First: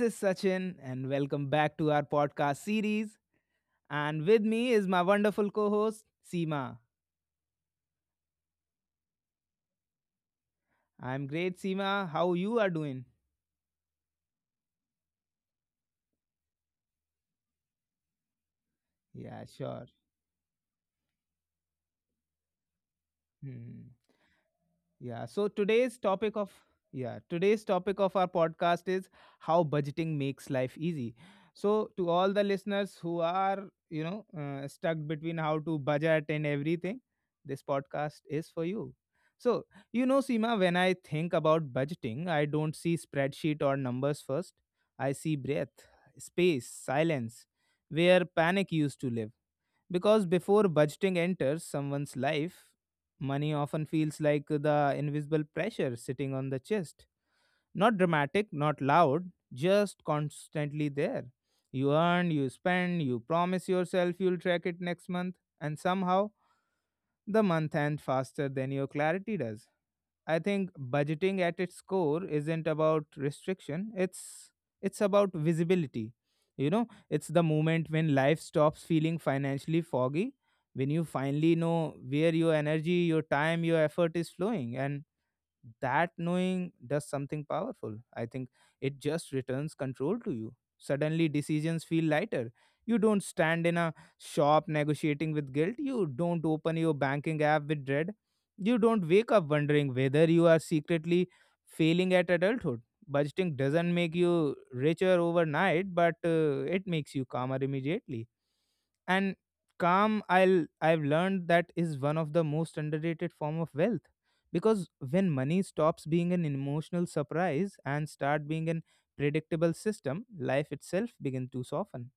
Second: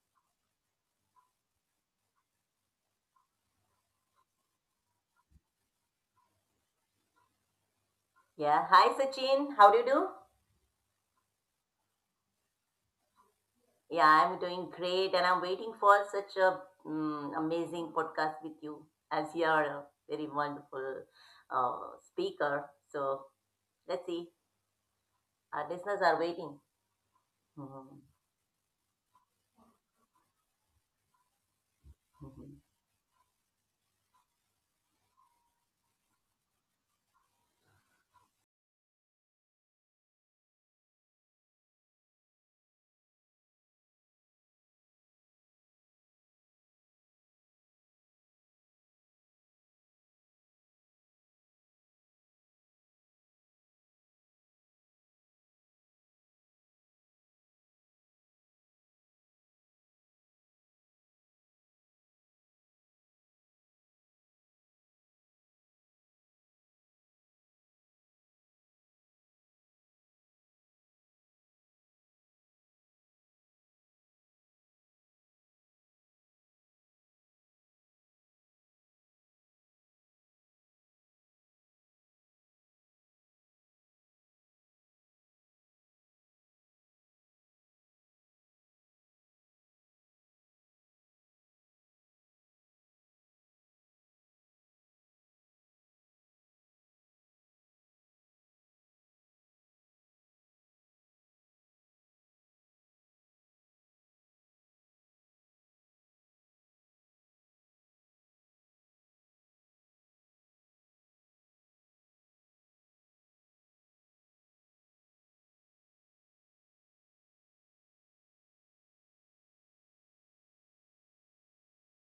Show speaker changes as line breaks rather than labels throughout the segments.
is Sachin, and welcome back to our podcast series. And with me is my wonderful co host, Seema.
Yeah, hi Sachin. How do you do?
I'm great, Seema. How you are doing?
Yeah, I'm doing great and I'm waiting for such a amazing podcast with you as
Yeah,
you're a
sure.
very wonderful uh, speaker. So
Hmm.
let's see,
Yeah. So
our
today's
listeners are
topic of
waiting.
yeah, today's topic
Mhm.
of our podcast is how budgeting makes life easy. So to all the
Mhm.
listeners who are, stuck between how to budget and everything, this podcast is for you. So, Seema, when I think about budgeting, I don't see spreadsheet or numbers first. I see breath, space, silence, where panic used to live. Because before budgeting enters someone's life, money often feels like the invisible pressure sitting on the chest. Not dramatic, not loud, just constantly there. You earn, you spend, you promise yourself you'll track it next month, and somehow the month ends faster than your clarity does. I think budgeting at its core isn't about restriction. It's about visibility. You know, it's the moment when life stops feeling financially foggy, when you finally know where your energy, your time, your effort is flowing, and that knowing does something powerful, I think. It just returns control to you. Suddenly decisions feel lighter. You don't stand in a shop negotiating with guilt. You don't open your banking app with dread. You don't wake up wondering whether you are secretly failing at adulthood. Budgeting doesn't make you richer overnight, but it makes you calmer immediately. And calm, I've learned, that is one of the most underrated form of wealth. Because when money stops being an emotional surprise and start being an predictable system, life itself begin to soften.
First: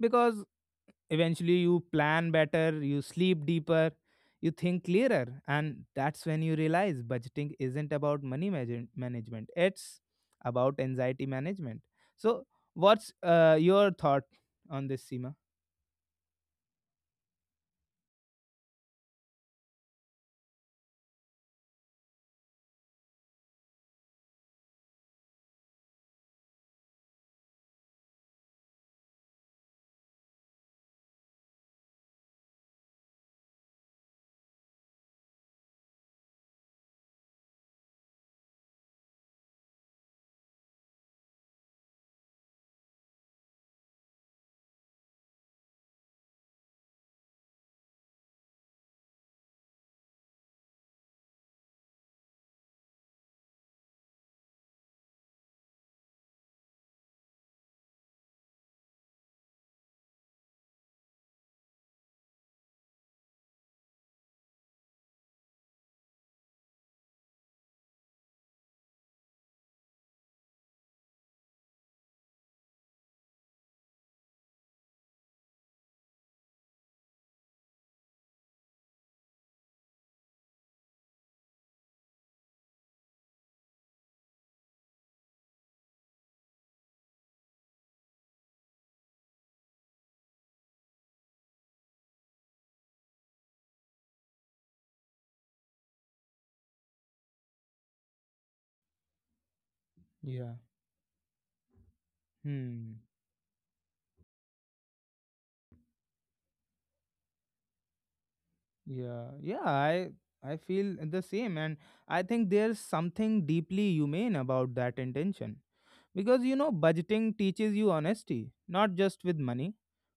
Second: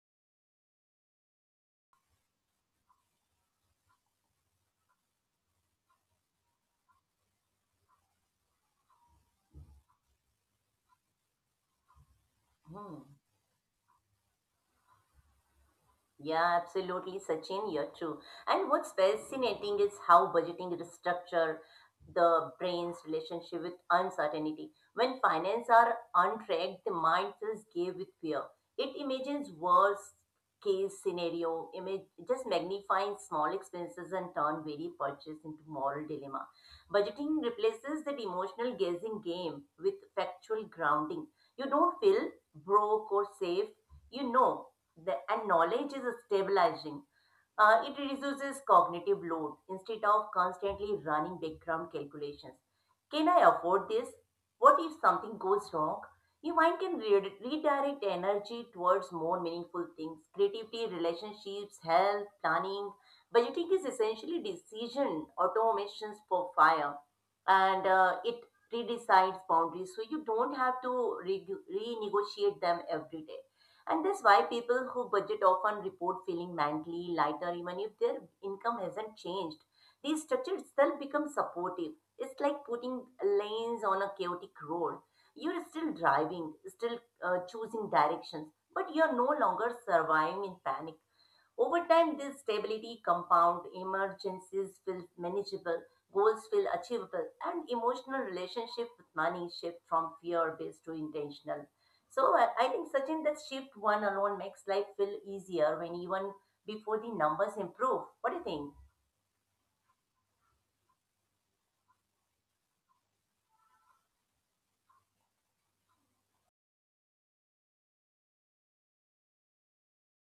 Because eventually you plan better, you sleep deeper, you think clearer, and that's when you realize budgeting isn't about management. It's about anxiety management. So
Mhm.
what's your thought on this, Seema?
Yeah, absolutely, Sachin, you're true. And what's fascinating is how budgeting restructure the brain's relationship with uncertainty. When finance are on track, the mind feels gay with fear. It imagines worst case scenario, image just magnifying small expenses and turn very purchase into moral dilemma. Budgeting replaces that emotional guessing game with factual grounding. You don't feel broke or safe you know the, and knowledge is stabilizing. It reduces cognitive load instead of constantly running background calculations. Can I afford this? What if something goes wrong? Your mind can redirect energy towards more meaningful things. Creativity, relationships, health, planning. Budgeting is essentially decision automations for fire. And it redecides boundaries so you don't have to renegotiate them every day. And that's why people who budget often report feeling mentally lighter even if their income hasn't changed. The structure itself becomes supportive. It's like putting lanes on a chaotic road. You're still driving, still choosing directions, but you're no longer surviving in panic. Over time, this stability compound emergencies feel manageable, goals feel achievable, and emotional relationship with money shift from
Yeah.
fear-based to intentional. So I think
Hmm.
Sachin, that shift one alone makes life feel easier when even before the numbers improve. What do you think?
Yeah, I feel the same. And I think there's something deeply humane about that intention, because you know budgeting teaches you honesty, not just with money,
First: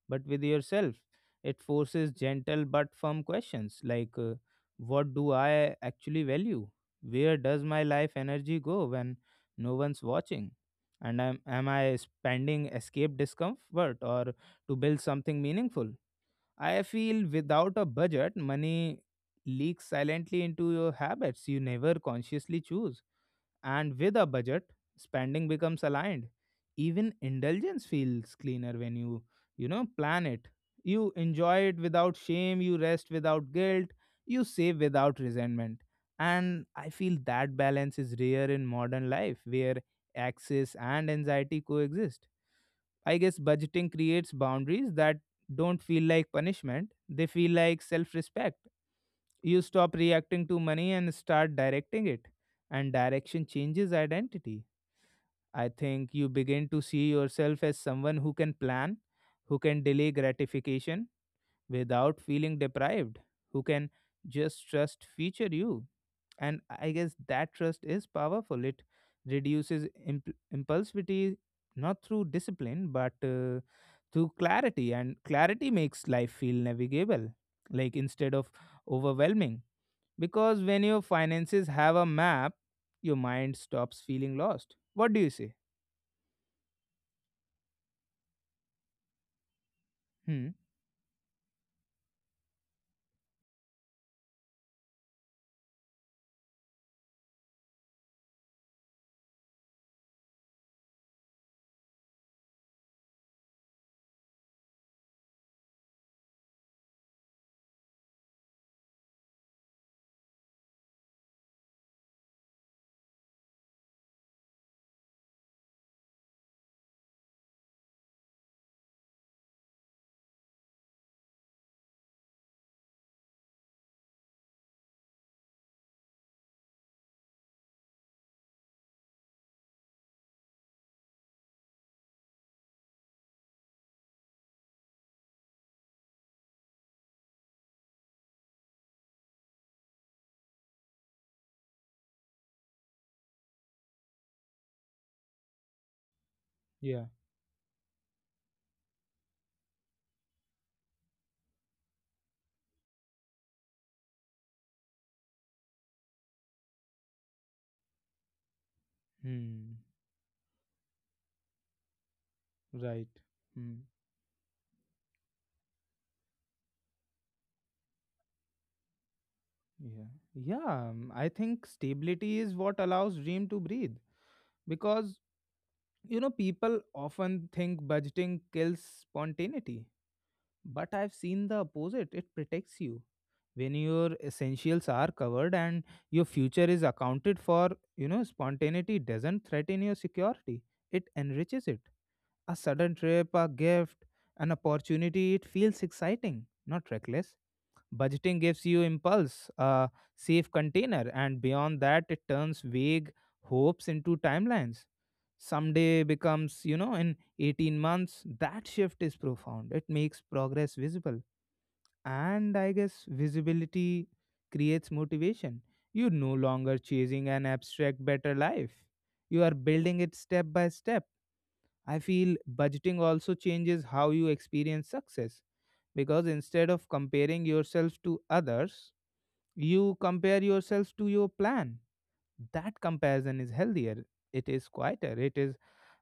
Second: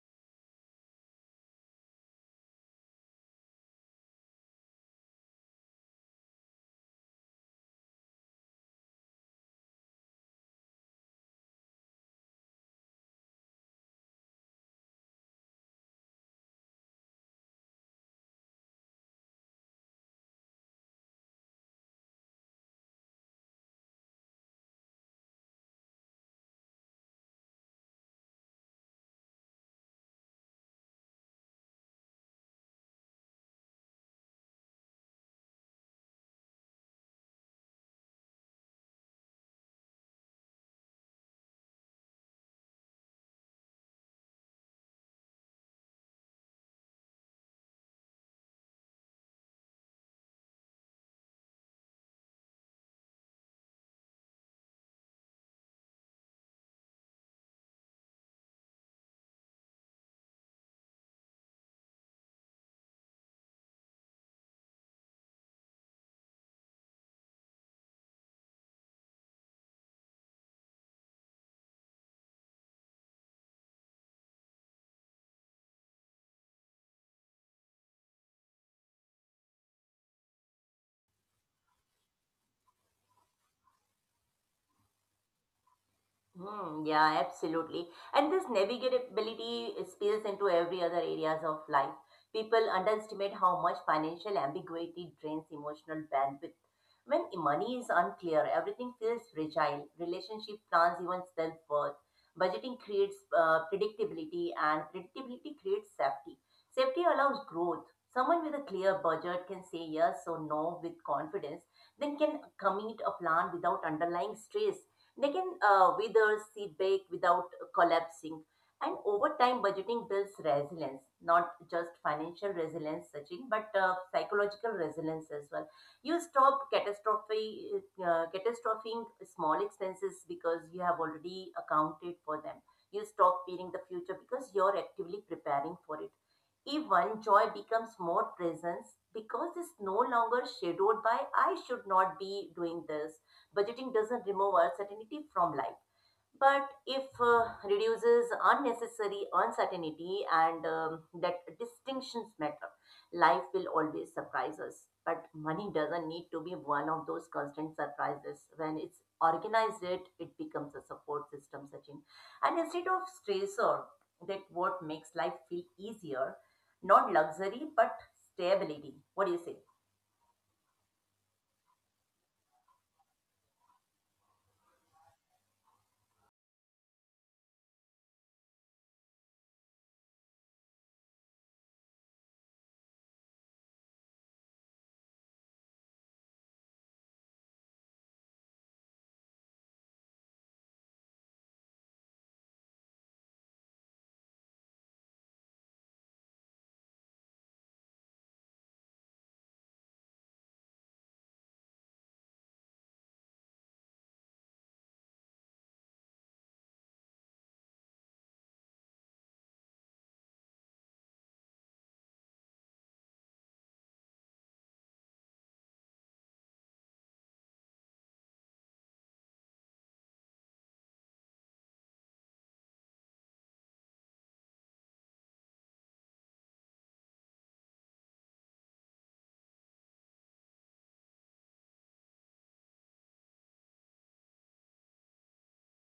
but with yourself. It forces gentle but firm questions like, what do I actually value? Where does my life energy go when no one's watching? And am I spending escape discomfort or to build something meaningful? I feel without a budget, money leaks silently into your habits you never consciously choose. And with a budget, spending becomes aligned. Even indulgence feels cleaner when you plan it. You enjoy it without shame, you rest without guilt, you save without resentment. And I feel that balance is rare in modern life where access and anxiety coexist. I guess budgeting creates boundaries that don't feel like punishment, they feel like self respect. You stop reacting to money and start directing it, and direction changes identity. I think you begin to see yourself as someone who can plan, who can delay gratification without feeling deprived, who can just trust future you. And I guess that trust is powerful. It reduces impulsivity, not through discipline, but through clarity. And clarity makes life feel navigable, like, instead of overwhelming. Because when your finances have a map, your mind stops feeling lost. What do you say?
Hmm, yeah, absolutely. And this navigability spills
Hmm.
into every other areas of life. People underestimate how much financial ambiguity drains emotional bandwidth. When money is unclear, everything feels fragile. Relationship plans, even self-worth. Budgeting creates predictability, and predictability creates safety. Safety allows growth. Someone with a clear budget can say yes or no with confidence, then can commit a plan without underlying stress. They can wither, seed bake without collapsing. And over time, budgeting builds resilience, not just financial resilience, Sachin, but psychological resilience as well. You stop catastrophing small expenses because you have already accounted for them. You stop fearing the future because you're actively preparing for it. Even joy becomes more presence because it's no longer shadowed by I should not be doing this. Budgeting doesn't remove uncertainty from life, but
Yeah.
if reduces unnecessary uncertainty and that distinctions matter. Life will always surprise us, but money doesn't need to be one of those constant surprises. When it's
Hmm.
organized, it becomes a support system, Sachin. And instead of
Right. Hmm.
stressor, that what makes life feel easier, not luxury but stability. What do you say?
Yeah. Yeah. I think stability is what allows dream to breathe. Because, you know, people often think budgeting kills spontaneity. But I've seen the opposite. It protects you. When your essentials are covered and your future is accounted for, you know spontaneity doesn't threaten your security, it enriches it. A sudden trip, a gift, an opportunity, it feels exciting, not reckless. Budgeting gives you impulse a safe container. And beyond that, it turns vague hopes into timelines. Someday becomes, you know, in 18 months. That shift is profound. It makes progress visible. And I guess visibility creates motivation. You're no longer chasing an abstract better life. You are building it step by step. I feel budgeting also changes how you experience success, because instead of comparing yourself to others, you compare yourselves to your plan. That comparison is healthier. It is quieter. It is,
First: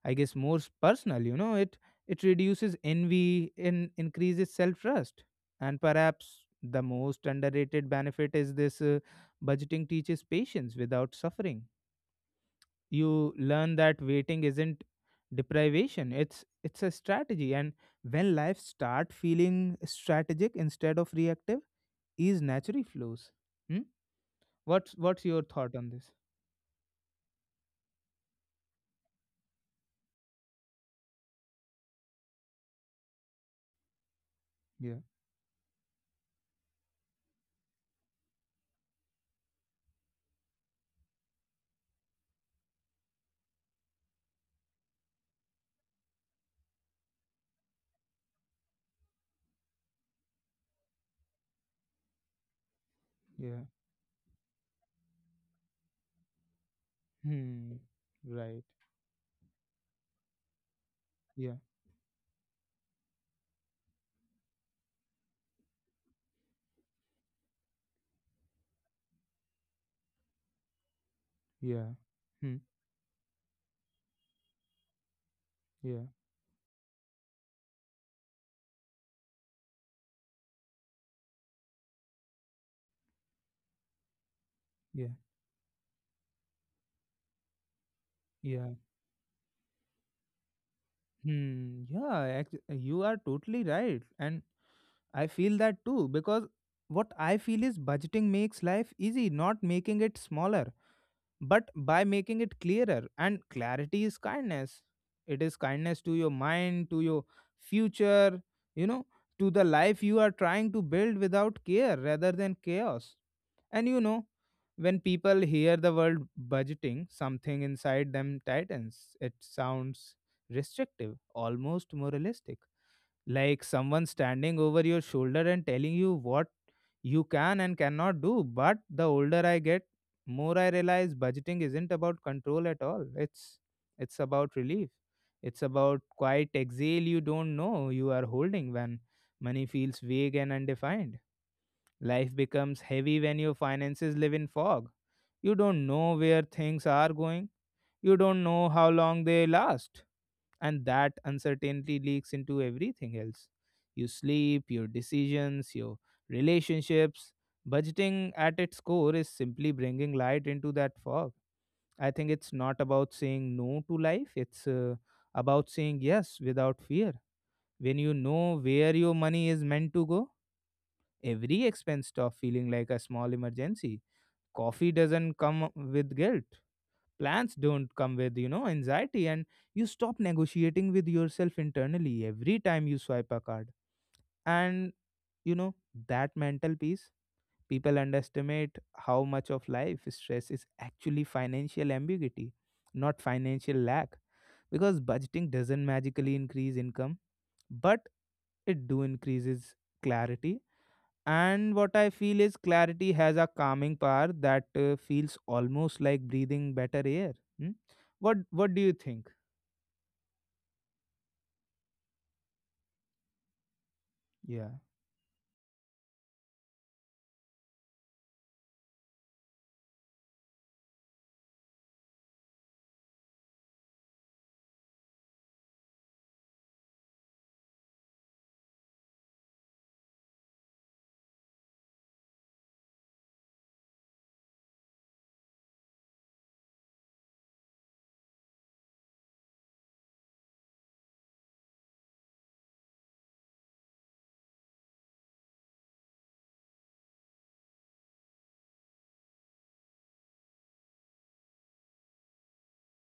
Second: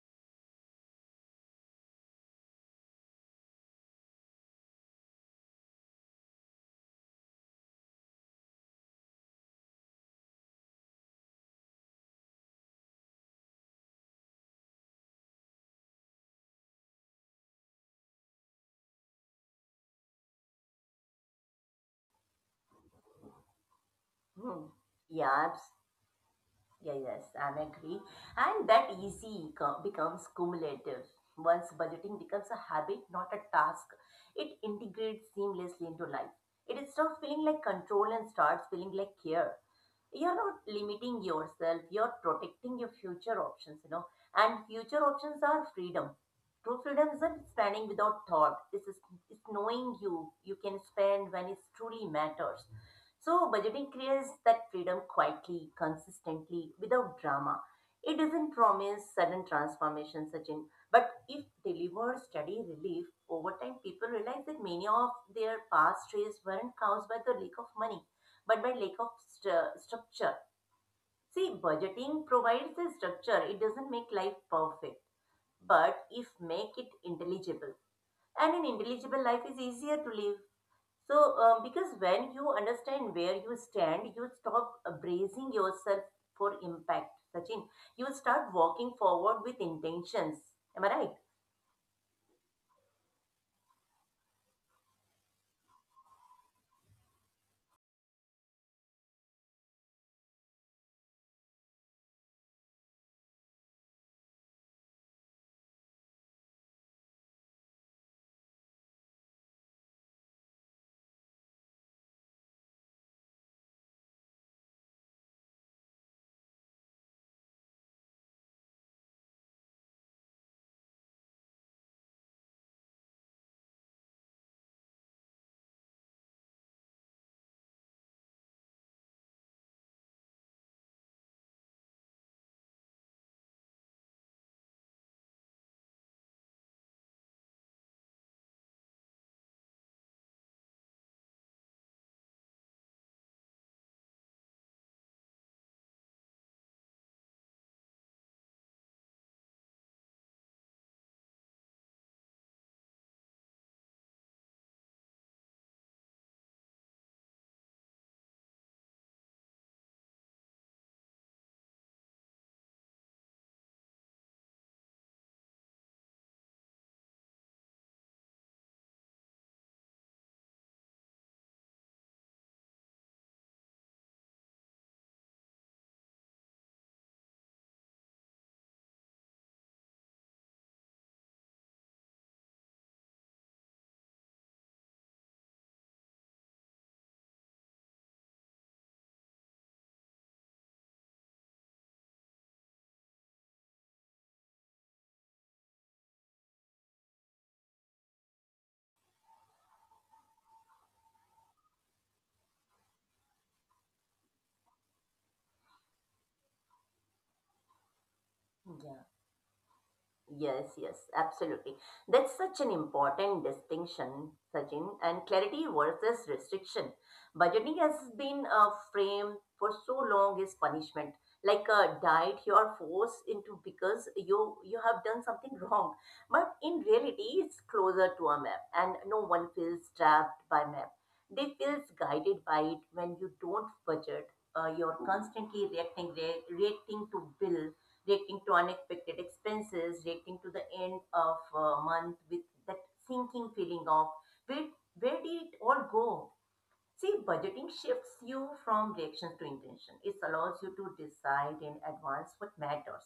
I guess, more personal. You know, it reduces envy and increases self trust. And perhaps the most underrated benefit is this: budgeting teaches patience without suffering. You learn that waiting isn't deprivation. It's a strategy. And when life start feeling strategic instead of reactive, ease naturally flows. Hmm?
Hmm.
What's your
Yeah,
thought on this?
yeah, yes, and agree. And that becomes cumulative. Once budgeting becomes a habit, not a task, it
Yeah,
integrates seamlessly into life. It stops feeling like control and starts feeling like care. You're not limiting yourself, you're protecting your future options, you know. And future options are freedom. True freedom isn't spending without thought. It's knowing you can spend when it truly matters. So,
yeah.
budgeting creates that freedom quietly, consistently, without drama.
Hmm.
It doesn't
Right.
promise sudden transformation, Sachin, but if
Yeah.
delivered steady relief, over time people realize that many of their past stress weren't caused by the lack of money, but by lack of structure. See,
Yeah.
budgeting
Hmm.
provides the structure, it doesn't make life perfect,
Yeah.
but if make it intelligible. And an intelligible life is easier to live. So, because when you understand where you stand, you stop
Yeah.
bracing yourself for impact, Sachin. You start
Yeah.
walking forward with intentions. Am I right?
Hmm. Yeah. You are totally right, and I feel that too, because what I feel is budgeting makes life easy, not making it smaller, but by making it clearer. And clarity is kindness. It is kindness to your mind, to your future. You know, to the life you are trying to build without care rather than chaos. And you know, when people hear the word budgeting, something inside them tightens. It sounds restrictive, almost moralistic. Like someone standing over your shoulder and telling you what you can and cannot do. But the older I get, more I realize budgeting isn't about control at all. It's about relief. It's about quiet exhale you don't know you are holding when money feels vague and undefined. Life becomes heavy when your finances live in fog. You don't know where things are going, you don't know how long they last, and that uncertainty leaks into everything else. You sleep, your decisions, your relationships. Budgeting at its core is simply bringing light into that fog. I think it's not about saying no to life, it's about saying yes without fear. When you know where your money is meant to go, every expense stops feeling like a small emergency. Coffee doesn't come with guilt. Plans don't come with anxiety. And you stop negotiating with yourself internally every time you swipe a card. And you know, that mental peace, people underestimate how much of life stress is actually financial ambiguity, not financial lack. Because budgeting doesn't magically increase income, but it do increases clarity. And what I feel is, clarity has a calming power that feels almost like breathing better air. Hmm? What do you think?
Yes, yes, absolutely. That's such an important distinction,
Yeah.
Sachin, and clarity versus restriction. Budgeting has been a framed for so long as punishment, like a diet you are forced into because you have done something wrong. But in reality, it's closer to a map, and no one feels trapped by map. They feels guided by it when you don't budget. You're constantly reacting, reacting to bills reacting to unexpected expenses, reacting to the end of a month with that sinking feeling of where where did it all go? See, budgeting shifts you from reactions to intention. It allows you to decide in advance what matters.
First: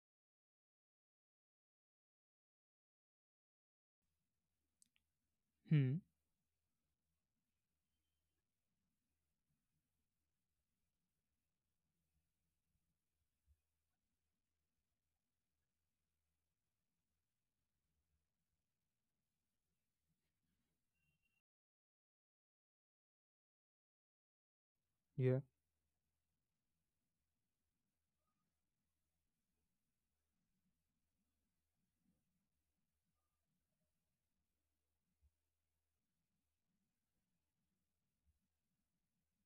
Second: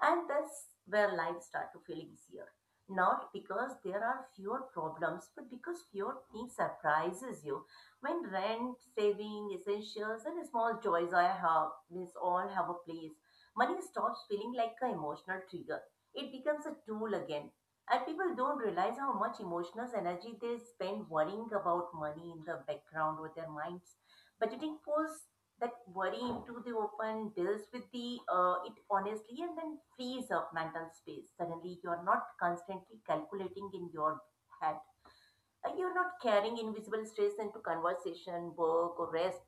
And that's where life starts to feel easier. Not because there are fewer problems, but because
Hmm.
fewer things surprises you. When rent, saving, essentials, and small joys I have, this all have a place. Money stops feeling like an emotional trigger. It becomes a tool again. And people don't realize how much emotional energy they spend worrying about money in the background with their minds. Budgeting pulls
Yeah.
that worry into the open, deals with the it honestly, and then frees up mental space. Suddenly, you're not constantly calculating in your head. You're not carrying invisible stress into conversation, work, or rest.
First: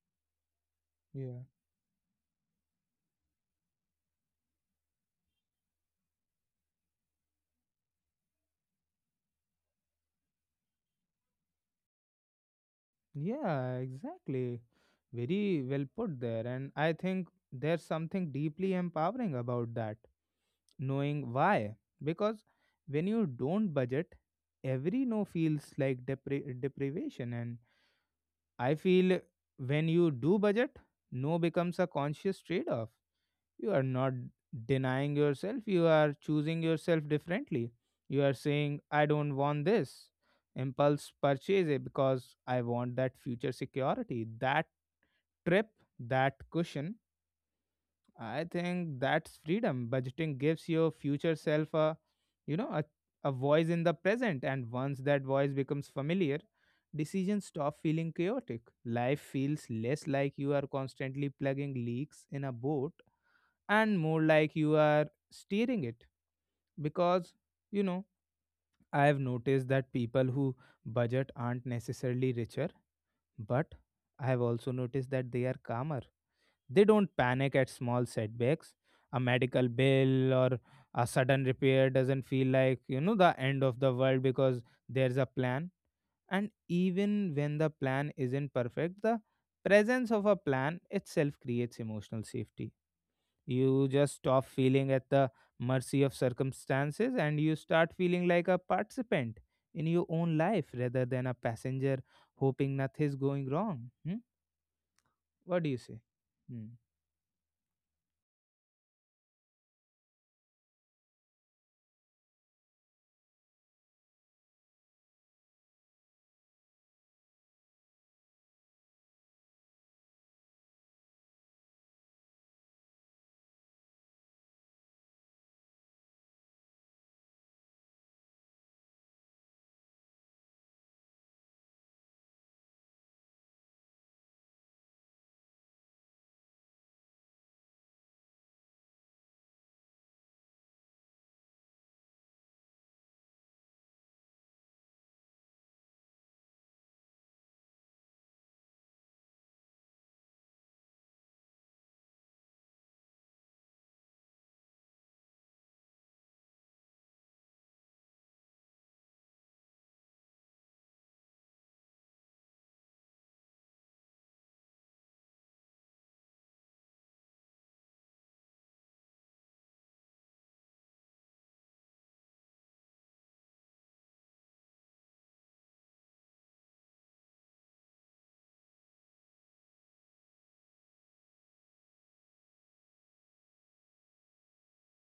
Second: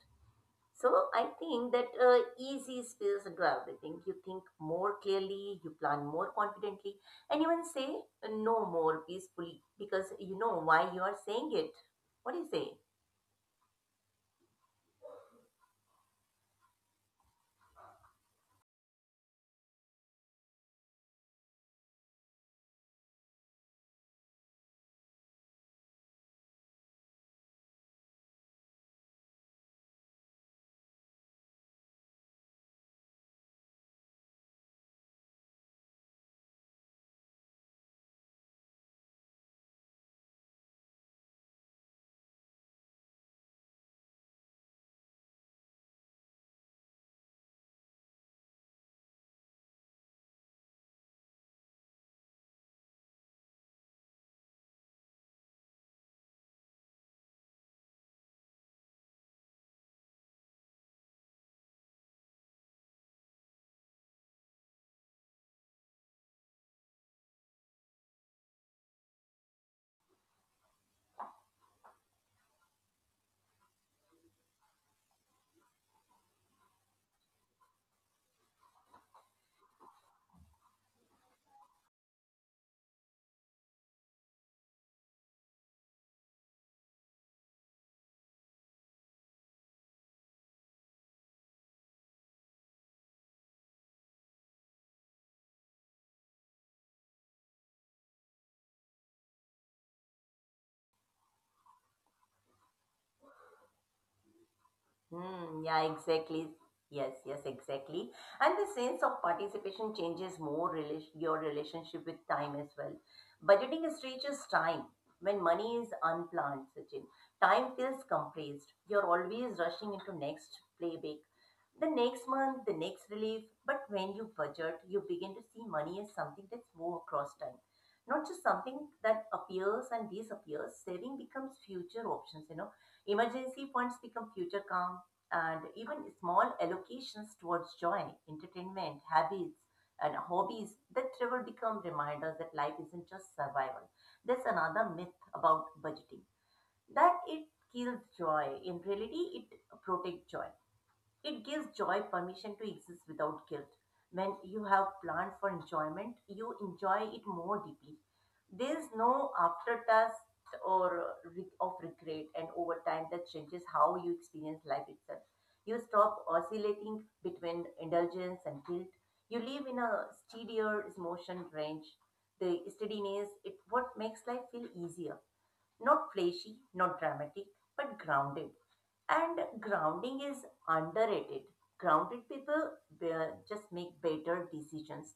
So I
Yeah.
think that easy spills into everything. You think more clearly, you plan more confidently, and even say no more peacefully because you know why you are saying it. What do you say?
Yeah. Exactly. Very well put there. And I think there's something deeply empowering about that. Knowing why. Because when you don't budget, every no feels like deprivation. And I feel when you do budget, no becomes a conscious trade-off. You are not denying yourself, you are choosing yourself differently. You are saying, I don't want this impulse purchase it, because I want that future security, that trip, that cushion. I think that's freedom. Budgeting gives your future self a, you know a voice in the present. And once that voice becomes familiar, decisions stop feeling chaotic. Life feels less like you are constantly plugging leaks in a board, and more like you are steering it. Because, you know, I have noticed that people who budget aren't necessarily richer, but I have also noticed that they are calmer. They don't panic at small setbacks. A medical bill or a sudden repair doesn't feel like, you know, the end of the world, because there's a plan. And even when the plan isn't perfect, the presence of a plan itself creates emotional safety. You just stop feeling at the mercy of circumstances, and you start feeling like a participant in your own life rather than a passenger hoping nothing's going wrong. Hmm?
Hmm,
What do you
yeah,
say?
exactly.
Hmm.
Yes, yes, exactly. And the sense of participation changes more your relationship with time as well. Budgeting stretches time. When money is unplanned, Sachin, time feels compressed. You're always rushing into next playback, the next month, the next relief. But when you budget, you begin to see money as something that's more across time, not just something that appears and disappears. Saving becomes future options, you know. Emergency funds become future and even small allocations towards joy, entertainment, habits, and hobbies that travel become reminders that life isn't just survival. There's another myth about budgeting that it kills joy. In reality, it protects joy. It gives joy permission to exist without guilt. When you have planned for enjoyment, you enjoy it more deeply. There is no aftertaste or of regret, and over time that changes how you experience life itself. You stop oscillating between indulgence and guilt. You live in a steadier emotion range. The steadiness it what makes life feel easier, not flashy, not dramatic, but grounded. And grounding is underrated. Grounded people just make better decisions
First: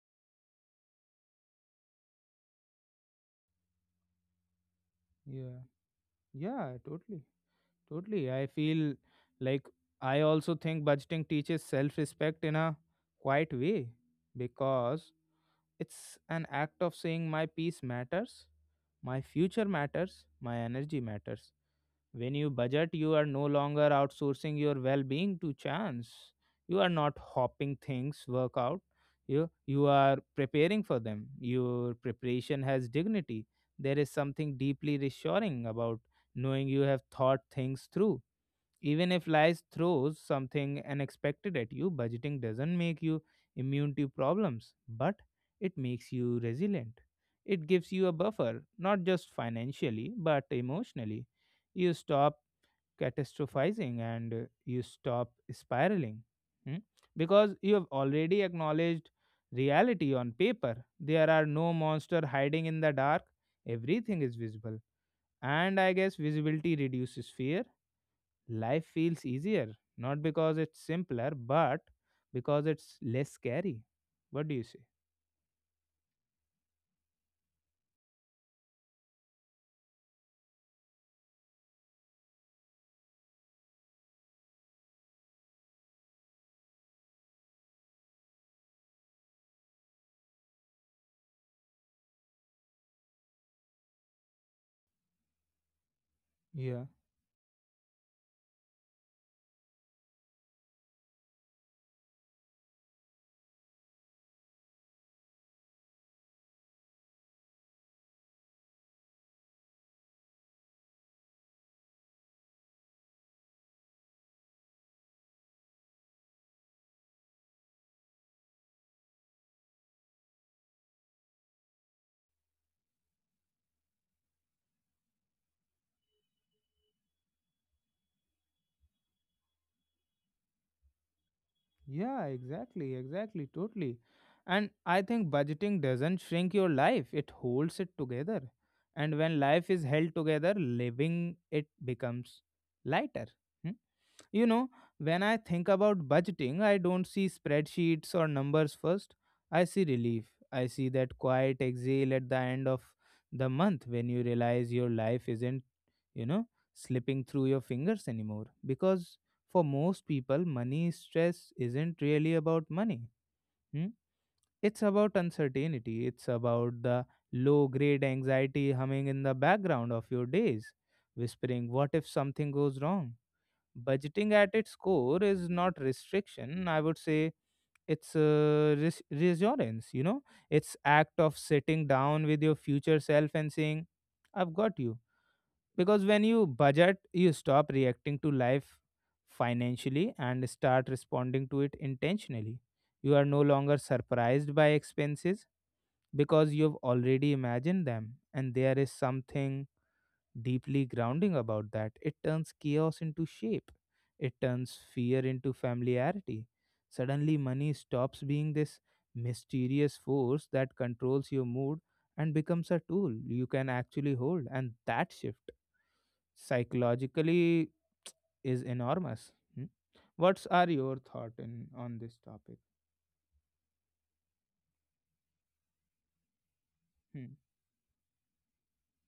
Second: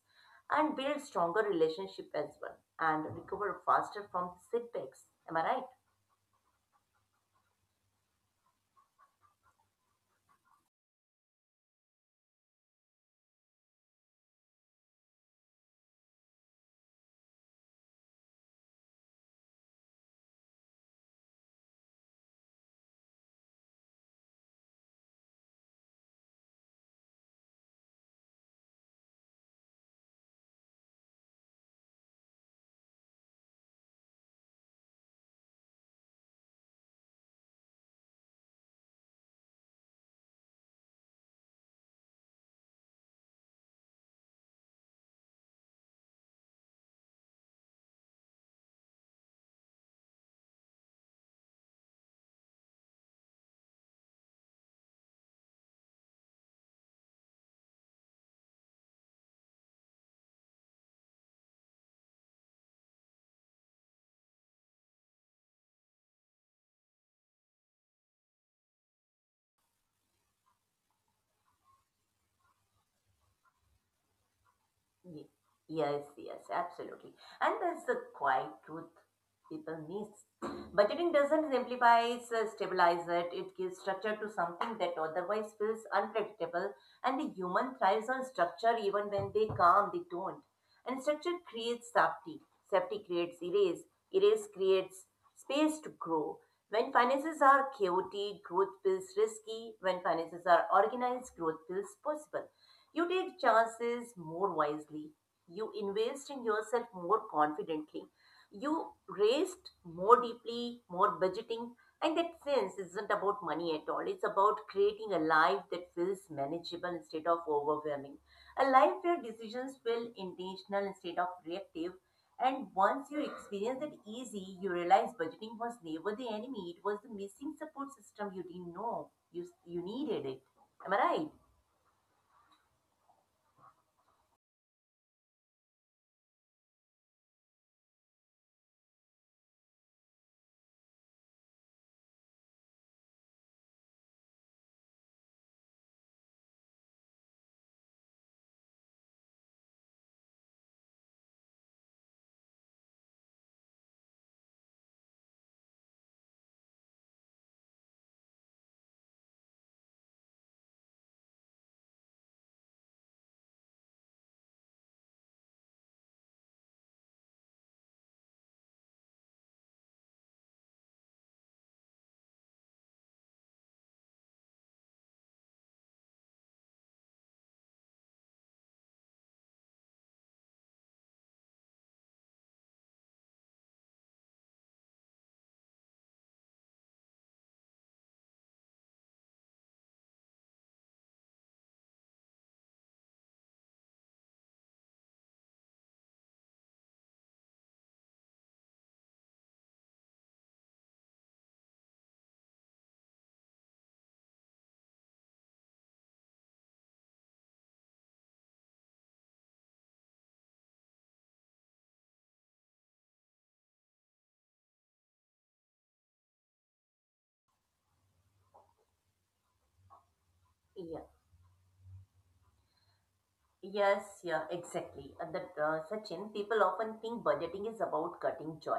and build stronger relationship as well and recover faster from setbacks. Am I
Yeah,
right?
yeah, totally, I feel like I also think budgeting teaches self respect in a quiet way, because it's an act of saying my peace matters, my future matters, my energy matters. When you budget, you are no longer outsourcing your well being to chance. You are not hopping things work out. You are preparing for them. Your preparation has dignity. There is something deeply reassuring about knowing you have thought things through. Even if life throws something unexpected at you, budgeting doesn't make you immune to problems, but it makes you resilient. It gives you a buffer, not just financially, but emotionally. You stop catastrophizing, and you stop spiraling. Hmm? Because you have already acknowledged reality on paper. There are no monster hiding in the dark. Everything is visible. And I guess visibility reduces fear. Life feels easier, not because it's simpler, but because it's less scary. What do you say?
Ye- Yes, yes, absolutely. And that's the quiet truth people miss. Budgeting doesn't simplify, stabilize it. It gives structure to something that otherwise feels unpredictable. And the human thrives on structure even when they calm, they don't. And structure creates safety. Safety creates erase. Erase creates space to grow.
Yeah.
When finances are chaotic, growth feels risky. When finances are organized, growth feels possible. You take chances more wisely. You invest in yourself more confidently. You rest more deeply, more budgeting. And that sense isn't about money at all. It's about creating a life that feels manageable instead of overwhelming. A life where decisions feel intentional instead of reactive. And once you experience that easy, you realize budgeting was never the enemy. It was the missing support system you didn't know you needed it. Am I right?
Yeah, exactly, totally. And I think budgeting doesn't shrink your life, it holds it together. And when life is held together, living it becomes lighter. Hmm? You know, when I think about budgeting, I don't see spreadsheets or numbers first. I see relief. I see that quiet exhale at the end of the month when you realize your life isn't, you know, slipping through your fingers anymore. Because for most people, money stress isn't really about money. Hmm? It's about uncertainty. It's about the low grade anxiety humming in the background of your days, whispering, "What if something goes wrong?" Budgeting at its core is not restriction. I would say it's reassurance, you know? It's act of sitting down with your future self and saying, "I've got you." Because when you budget, you stop reacting to life financially and start responding to it intentionally. You are no longer surprised by expenses because you've already imagined them, and there is something deeply grounding about that. It turns chaos into shape, it turns fear into familiarity. Suddenly, money stops being this mysterious force that controls your mood and becomes a tool you can actually hold. And that shift psychologically is enormous. Hmm? What's are your thought
Yeah.
in on this topic?
Yes, yeah, exactly. And that Sachin, people often
Hmm.
think budgeting is about cutting joy,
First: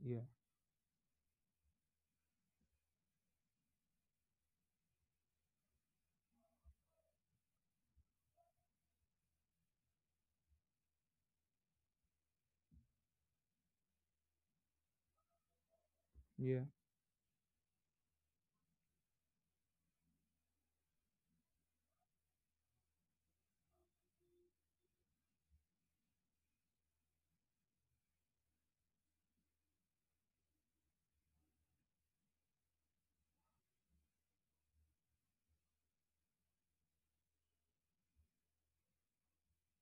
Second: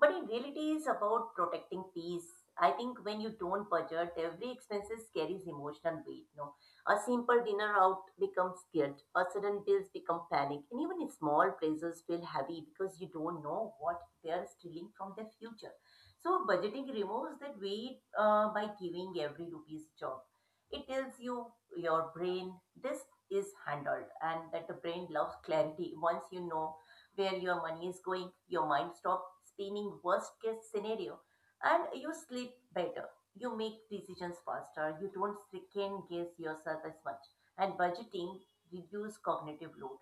but
Yeah,
in reality, it's about protecting peace. I think when you don't budget, every expenses carries emotional weight. No, a simple dinner out becomes guilt, a sudden bills become panic, and even small praises feel heavy because you don't know what they are stealing from their future. So
yeah,
budgeting removes that weight by giving every rupees job. It tells you your brain this is handled and that the brain loves clarity. Once you know where your money is going, your mind stops spinning worst case scenario and you sleep better. You make decisions faster. You don't second guess yourself as much. And budgeting reduce cognitive load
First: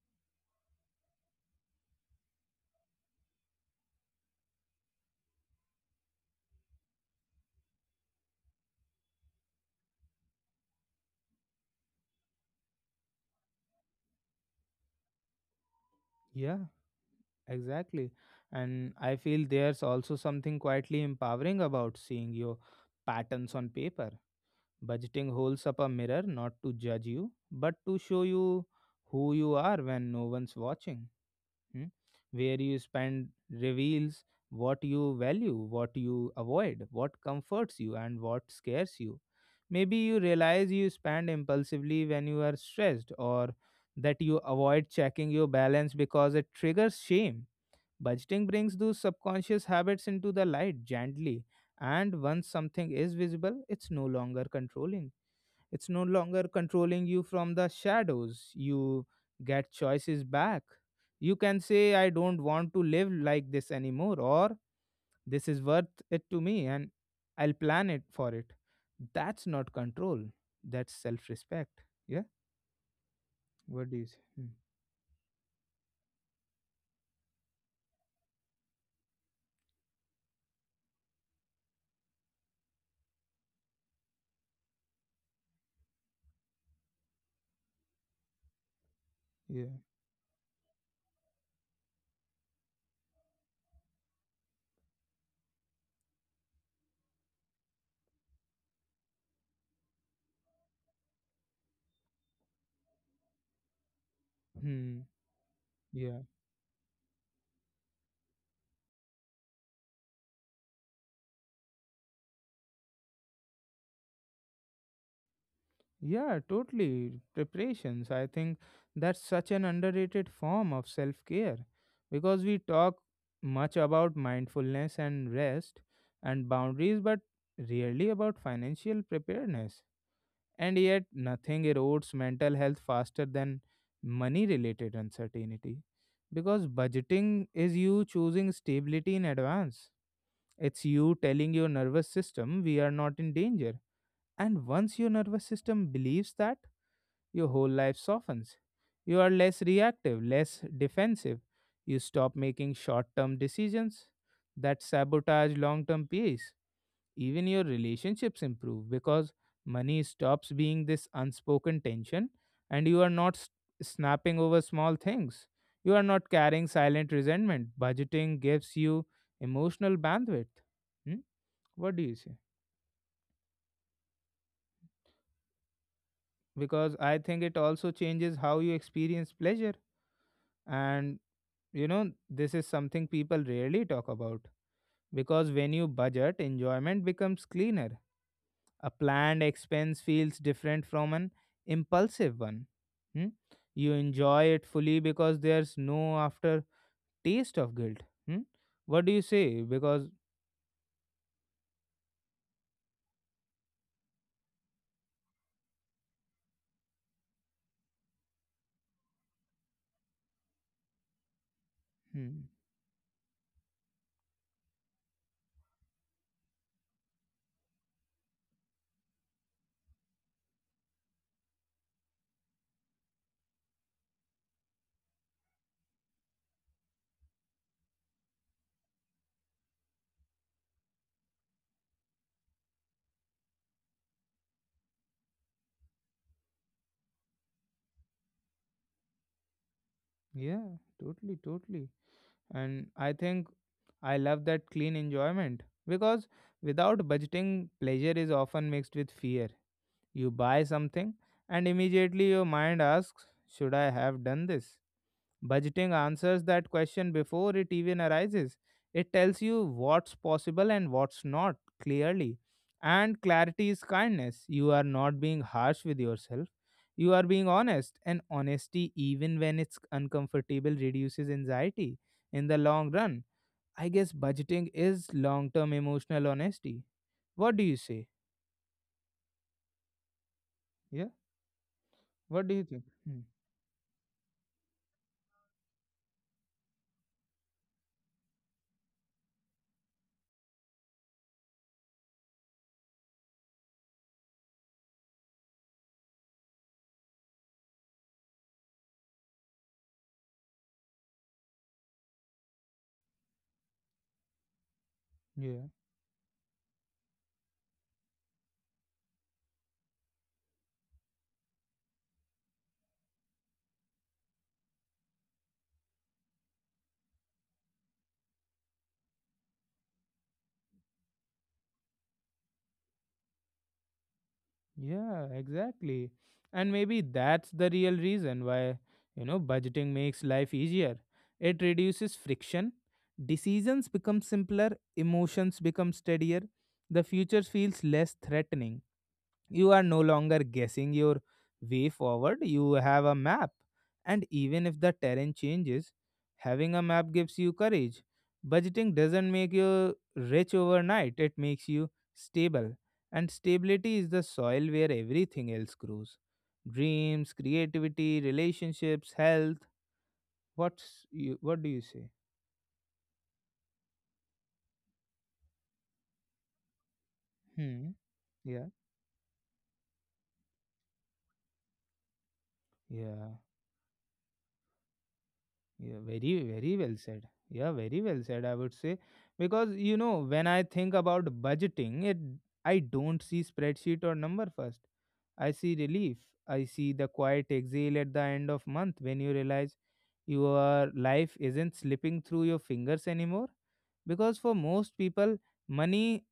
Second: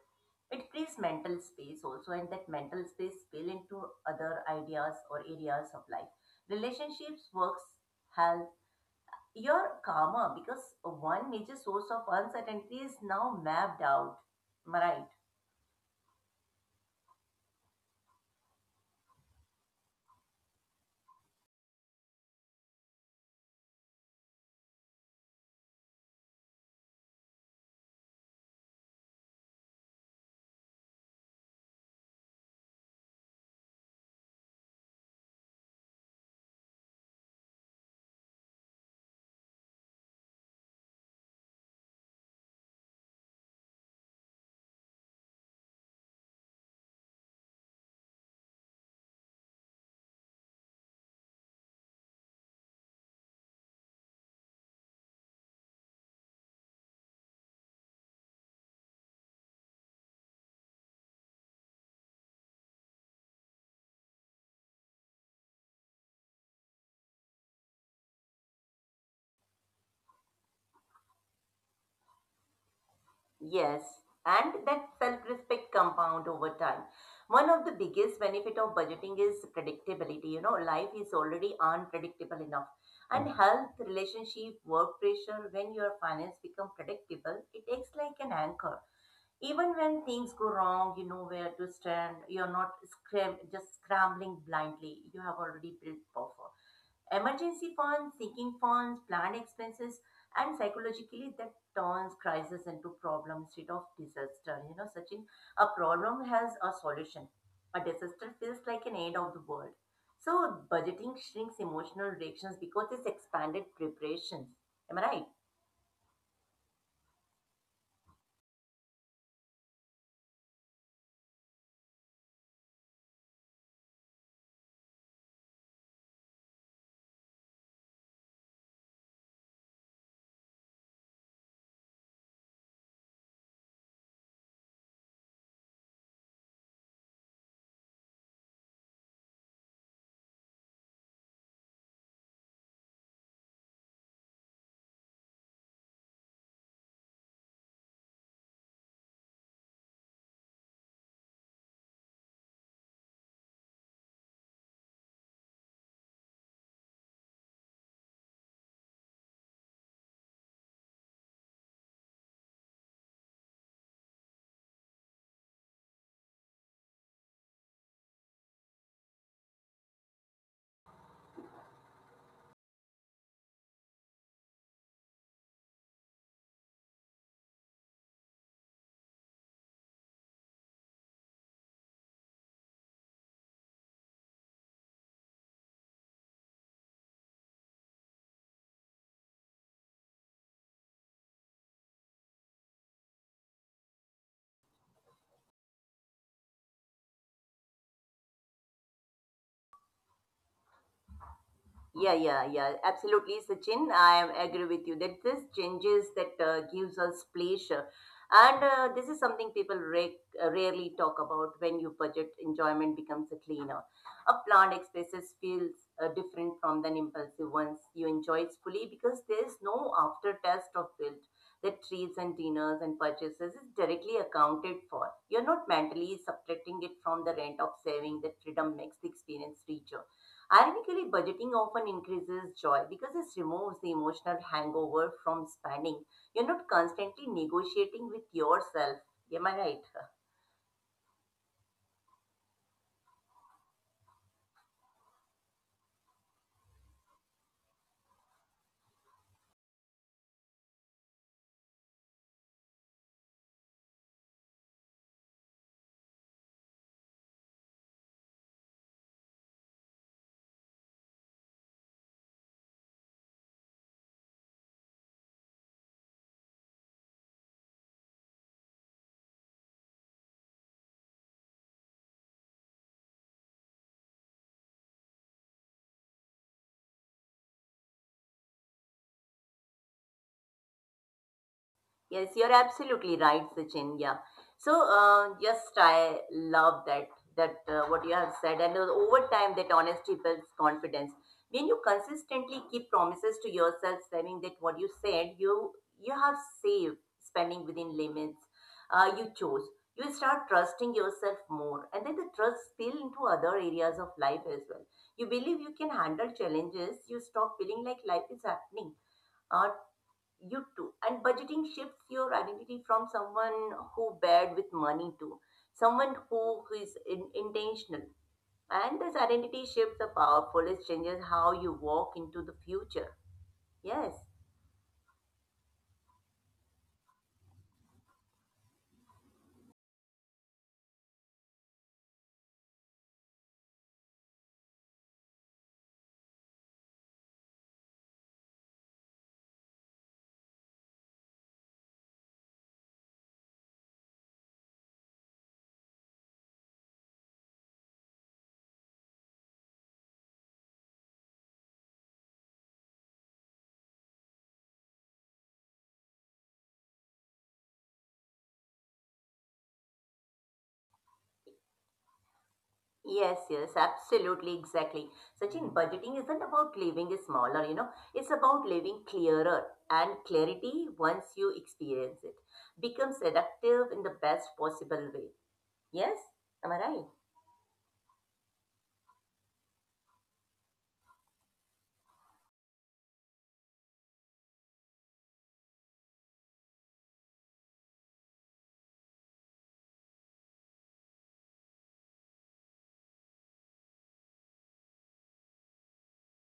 it frees mental space also and that mental space spill into other ideas or areas of life relationships works health you're calmer because one major source of uncertainty is now mapped out. Am I right?
yeah, exactly. And I feel there's also something quietly empowering about seeing your patterns on paper. Budgeting holds up a mirror, not to judge you, but to show you who you are when no one's watching. Hmm, where you spend reveals what you value, what you avoid, what comforts you, and what scares you. Maybe you realize you spend impulsively when you are stressed, or that you avoid checking your balance because it triggers shame. Budgeting brings those subconscious habits into the light gently, and once something is visible, it's no longer controlling you from the shadows. You get choices back. You can say, "I don't want to live like this anymore," or, "this is worth it to me, and I'll plan it for it." That's not control, that's self respect. Yeah,
Yes,
what do you say? Hmm.
and that self-respect compound over time. One of the biggest benefit of budgeting is predictability. You know, life is already unpredictable enough. And health, relationship, work pressure, when your finance become predictable, it acts like an anchor. Even
Yeah,
when things go wrong, you know where to stand. You're not just scrambling blindly. You have already built buffer. Emergency funds, sinking funds, planned expenses, and psychologically that turns crisis into problem instead of disaster. You know,
hmm.
Sachin, a problem
Yeah.
has a solution. A disaster feels like an end of the world. So budgeting shrinks emotional reactions because it's expanded preparations. Am I right?
Yeah, totally. Preparations. I think that's such an underrated form of self care, because we talk much about mindfulness and rest and boundaries, but rarely about financial preparedness. And yet, nothing erodes mental health faster than money related uncertainty, because budgeting is you choosing stability in advance. It's you telling your nervous system we are not in danger. And once your nervous system believes that, your whole life softens. You are less reactive, less defensive. You stop making short term decisions that sabotage long term peace. Even your relationships improve, because money stops being this unspoken tension and you are not snapping over small things. You are not carrying silent resentment. Budgeting gives you emotional bandwidth. Hmm? What do you say? Because I think it also changes how you experience pleasure. And you know, this is something people rarely talk about, because when you budget, enjoyment becomes cleaner. A planned expense feels different from an impulsive one. Hmm? You enjoy it fully because there's no after taste of guilt. Hmm? What do you say? Because,
Yeah, yeah, yeah, absolutely, Sachin. Agree with you that this changes that gives us pleasure, and this is something people rarely talk about. When you budget,
hmm,
enjoyment becomes a cleaner. A planned expenses feels different from the impulsive ones. You enjoy it fully because there is no aftertaste of guilt. The treats and dinners and purchases is directly accounted for. You're not mentally subtracting it from the rent of saving. That freedom makes the experience richer. Ironically, budgeting often increases joy because it removes the emotional hangover from spending. You're not constantly negotiating with yourself. Am I right?
yeah, totally, totally. And I think I love that clean enjoyment, because without budgeting, pleasure is often mixed with fear. You buy something, and immediately your mind asks, "Should I have done this?" Budgeting answers that question before it even arises. It tells you what's possible and what's not, clearly. And clarity is kindness. You are not being harsh with yourself. You are being honest, and honesty, even when it's uncomfortable, reduces anxiety in the long run. I guess budgeting is long term emotional honesty. What do you say? Yeah?
Yes, you're
What do you think?
absolutely
Hmm.
right, Sachin. Yeah. So just I love that what you have said, and over time, that honesty builds confidence. When you consistently keep promises to yourself, saying that what you said, you have saved spending within limits you chose. You start trusting yourself more, and then the trust spill into other areas of life as well. You believe you
Yeah.
can handle challenges. You stop feeling like life is happening uh, you too. And budgeting shifts your identity from someone who bad with money to someone who is in, intentional. And this identity shifts are powerful. It changes how you walk into the future. Yes.
Yeah, exactly. And maybe that's the real reason why, you know, budgeting makes life easier. It reduces friction, decisions become simpler, emotions become steadier, the future feels less threatening. You are no longer guessing your way forward, you have a map. And even if the terrain changes, having a map gives you courage. Budgeting doesn't make you rich overnight, it makes you stable. And stability is the soil where everything else grows: dreams, creativity, relationships, health. What's you, what do you say?
Yes, yes, absolutely, exactly. Sachin, budgeting isn't about living smaller, you know,
Hmm.
it's about
Yeah.
living clearer. And clarity, once you experience it, becomes
Yeah.
seductive in the best possible way.
Yeah,
Yes?
very,
Am I
very well
right?
said. Yeah, very well said, I would say. Because, you know, when I think about budgeting, it I don't see spreadsheet or number first. I see relief. I see the quiet exhale at the end of month when you realize your life isn't slipping through your fingers anymore. Because for most people, money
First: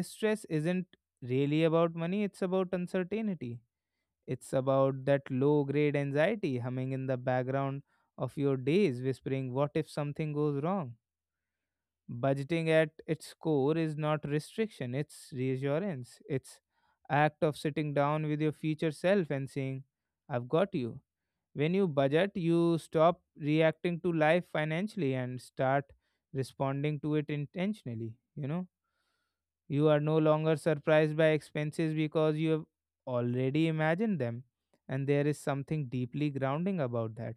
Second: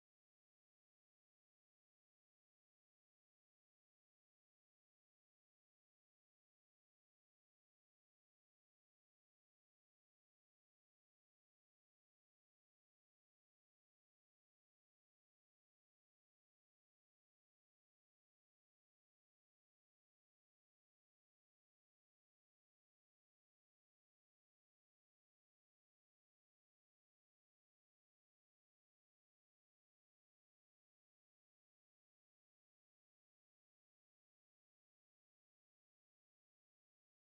stress isn't really about money, it's about uncertainty. It's about that low grade anxiety humming in the background of your days, whispering, "What if something goes wrong?" Budgeting at its core is not restriction, it's reassurance. It's act of sitting down with your future self and saying, "I've got you." When you budget, you stop reacting to life financially and start responding to it intentionally, you know? You are no longer surprised by expenses because you have already imagined them. And there is something deeply grounding about that.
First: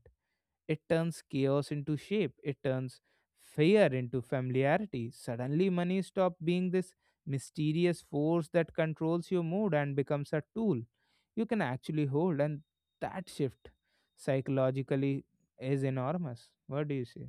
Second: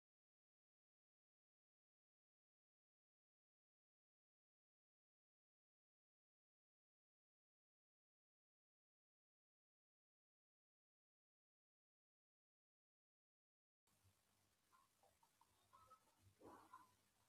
It turns chaos into shape, it turns fear into familiarity. Suddenly, money stops being this mysterious force that controls your mood and becomes a tool you can actually hold. And that shift psychologically is enormous. What do you say?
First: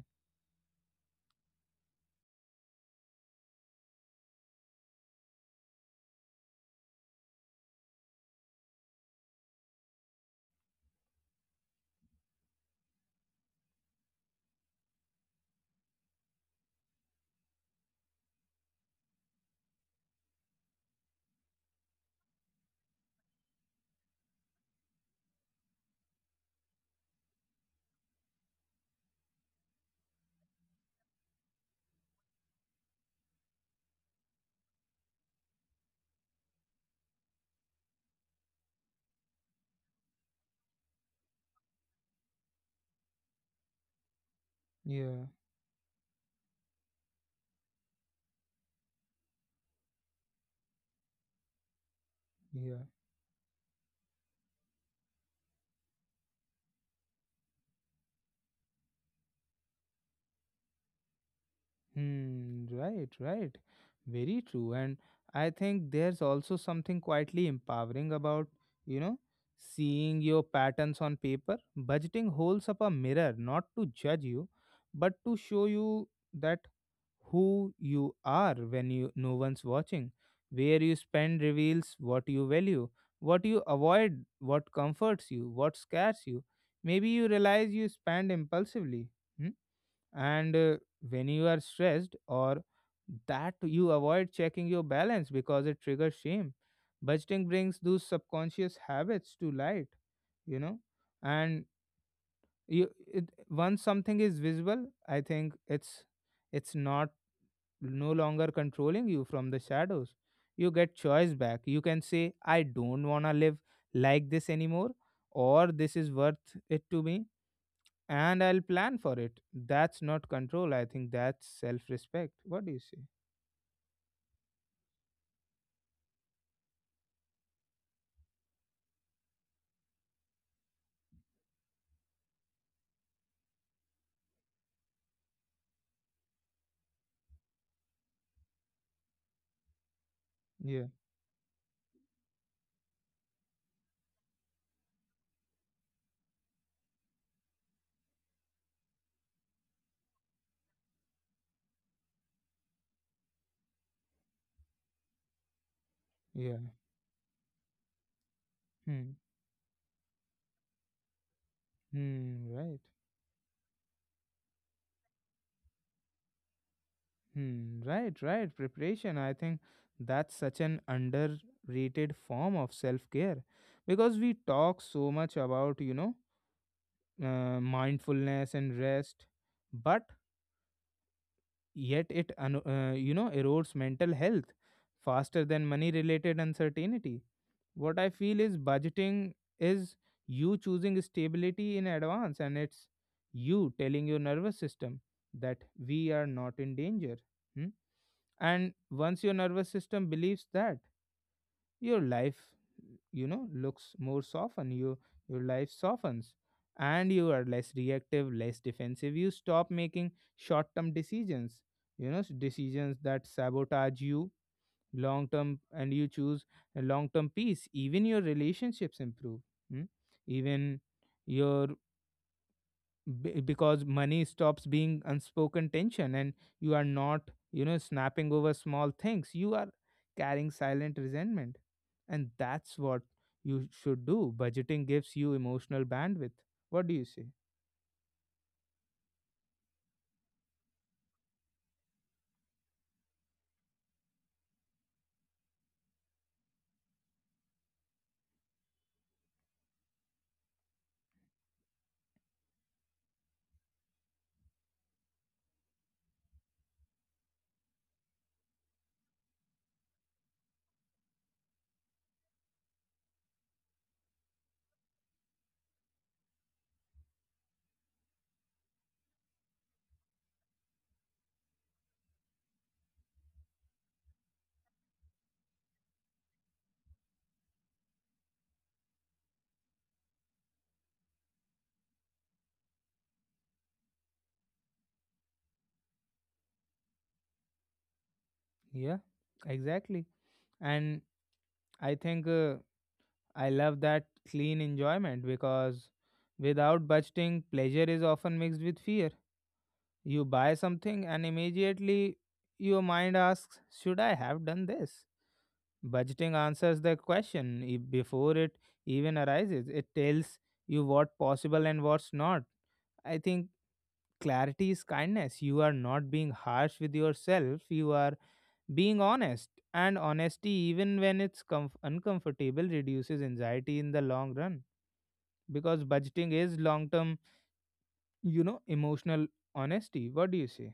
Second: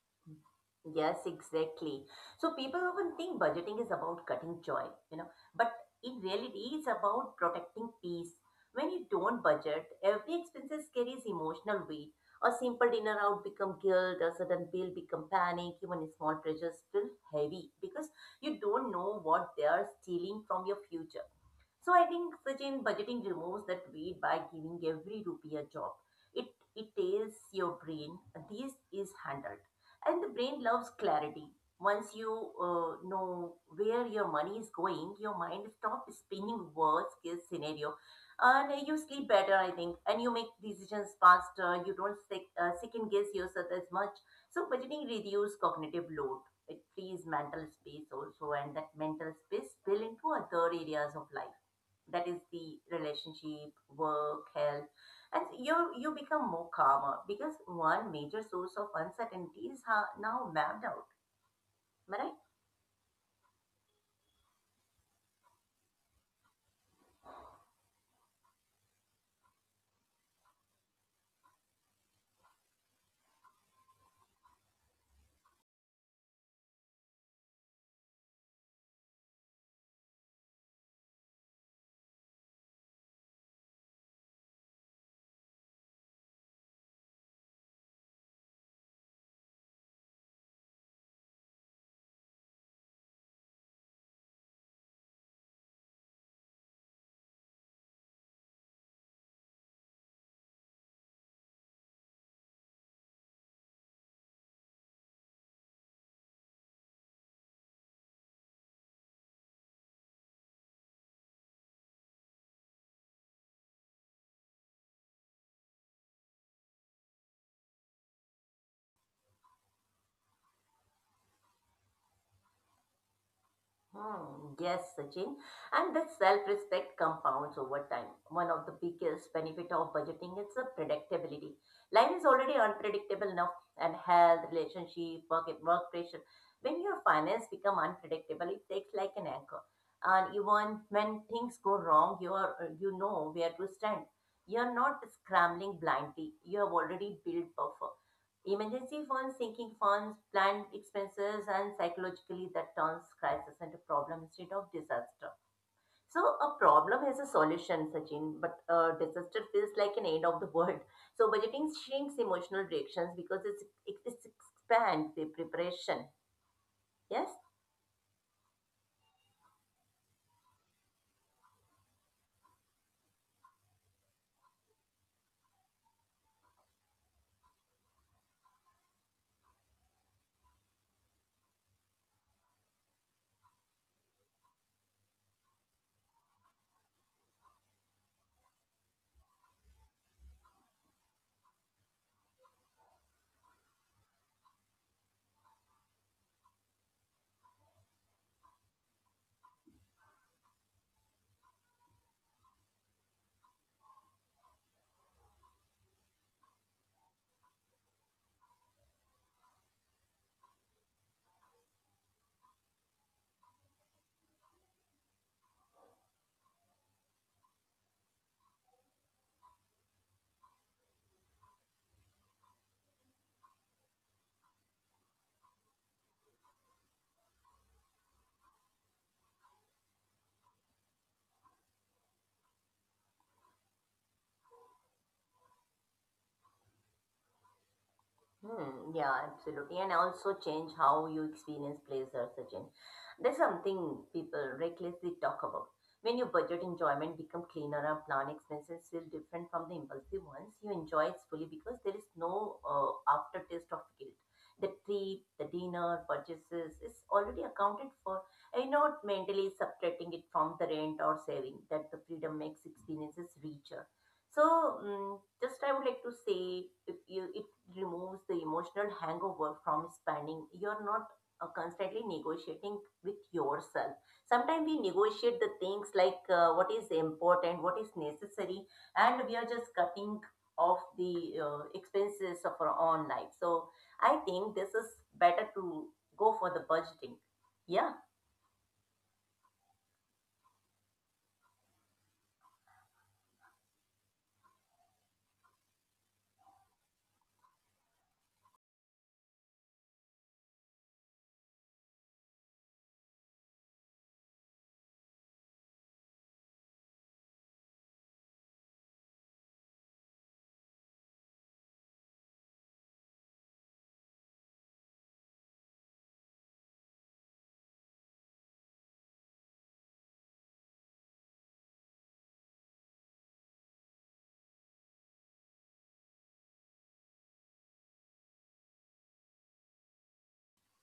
Yes, exactly. So people often think budgeting is about cutting joy, you know, but in reality, it's about protecting peace. When you don't budget, every expenses carries emotional weight. A simple dinner out become guilt, a sudden bill become panic, even small pressures feel heavy because you don't know what they are stealing from your future. So I think Sachin, budgeting removes that weight by giving every rupee a job. It it tells your brain this is handled, and the brain loves clarity. Once you know where your money is going, your mind stops spinning worst case scenario, and you sleep better, I think, and you make decisions faster. You don't second guess yourself as much. So budgeting
Yeah,
reduces cognitive load. It frees mental space also, and that mental space spill into other areas of life, that is the
yeah.
relationship work health, and you become more calmer because one major source of uncertainty is how now mapped out. Am I right?
Hmm, right, right. Very true. And I think there's also something quietly empowering about, you know, seeing your patterns on paper. Budgeting holds up a mirror, not to judge you, but to show you that who you are when you no one's watching. Where you spend reveals what you value, what you avoid, what comforts you, what scares you. Maybe you realize you spend impulsively. Hmm? And When you are stressed, or that you avoid checking your balance because it triggers shame. Budgeting brings those subconscious habits to light, you know. And you it, once something is visible, I think it's not no longer controlling you from the shadows. You get choice back. You can say, "I don't want to live like this anymore," or, "this is worth it to me, and I'll plan for it." That's not control. I think that's self-respect. What do you say?
Hmm, yes, Sachin. And that self-respect compounds over time. One of the biggest benefit of budgeting is the predictability. Life is already unpredictable enough, and health, relationship, work, work pressure. When your finance become unpredictable, it takes like an anchor. And even
Yeah,
when things go wrong, you are, you know, where to stand. You're not scrambling blindly. You have already built buffer. Emergency funds, sinking funds, planned expenses, and psychologically that turns crisis into problem instead of disaster. So a
yeah.
problem has a solution, Sachin, but a
Hmm.
disaster feels like an end of the world. So budgeting shrinks
Hmm.
emotional
Right.
reactions because it's it, it's expand the preparation. Yes.
Hmm. Right. Right. Preparation. I think that's such an underrated form of self-care, because we talk so much about, you know, mindfulness and rest, but yet you know, erodes mental health faster than money-related uncertainty. What I feel is budgeting is you choosing stability in advance, and it's you telling your nervous system that we are not in danger. Hmm? And once your nervous system believes that, your life, you know, looks more softened, your life softens. And you are less reactive, less defensive. You stop making short term decisions, you know, decisions that sabotage you long term, and you choose a long term peace. Even your relationships improve. Hmm. Even your because money stops being unspoken tension, and you are not, you know, snapping over small things. You are carrying silent resentment, and that's what you should do. Budgeting gives you emotional bandwidth. What do you say?
Hmm, yeah, absolutely. And also change how you experience pleasure, Sachin. There's something people recklessly talk about. When your budget enjoyment become cleaner and planned expenses feel different from the impulsive ones, you enjoy it fully because there is no aftertaste of guilt. The trip, the dinner, purchases is already accounted for. And you're not mentally subtracting it from the rent or saving that the freedom makes experiences richer. So just I would like to say if you, it removes the emotional hangover from spending. You're not constantly negotiating with yourself. Sometimes we negotiate the things like what is important, what is necessary, and we are just cutting off the expenses of our own life. So, I think this is better to go for the budgeting. Yeah.
Yeah, exactly. And I think I love that clean enjoyment, because without budgeting, pleasure is often mixed with fear. You buy something and immediately your mind asks, "Should I have done this?" Budgeting answers the question before it even arises. It tells you what possible and what's not. I think clarity is kindness. You are not being harsh with yourself, you are being honest. And honesty, even when it's uncomfortable, reduces anxiety in the long run. Because budgeting is long term, you know, emotional honesty. What do you say?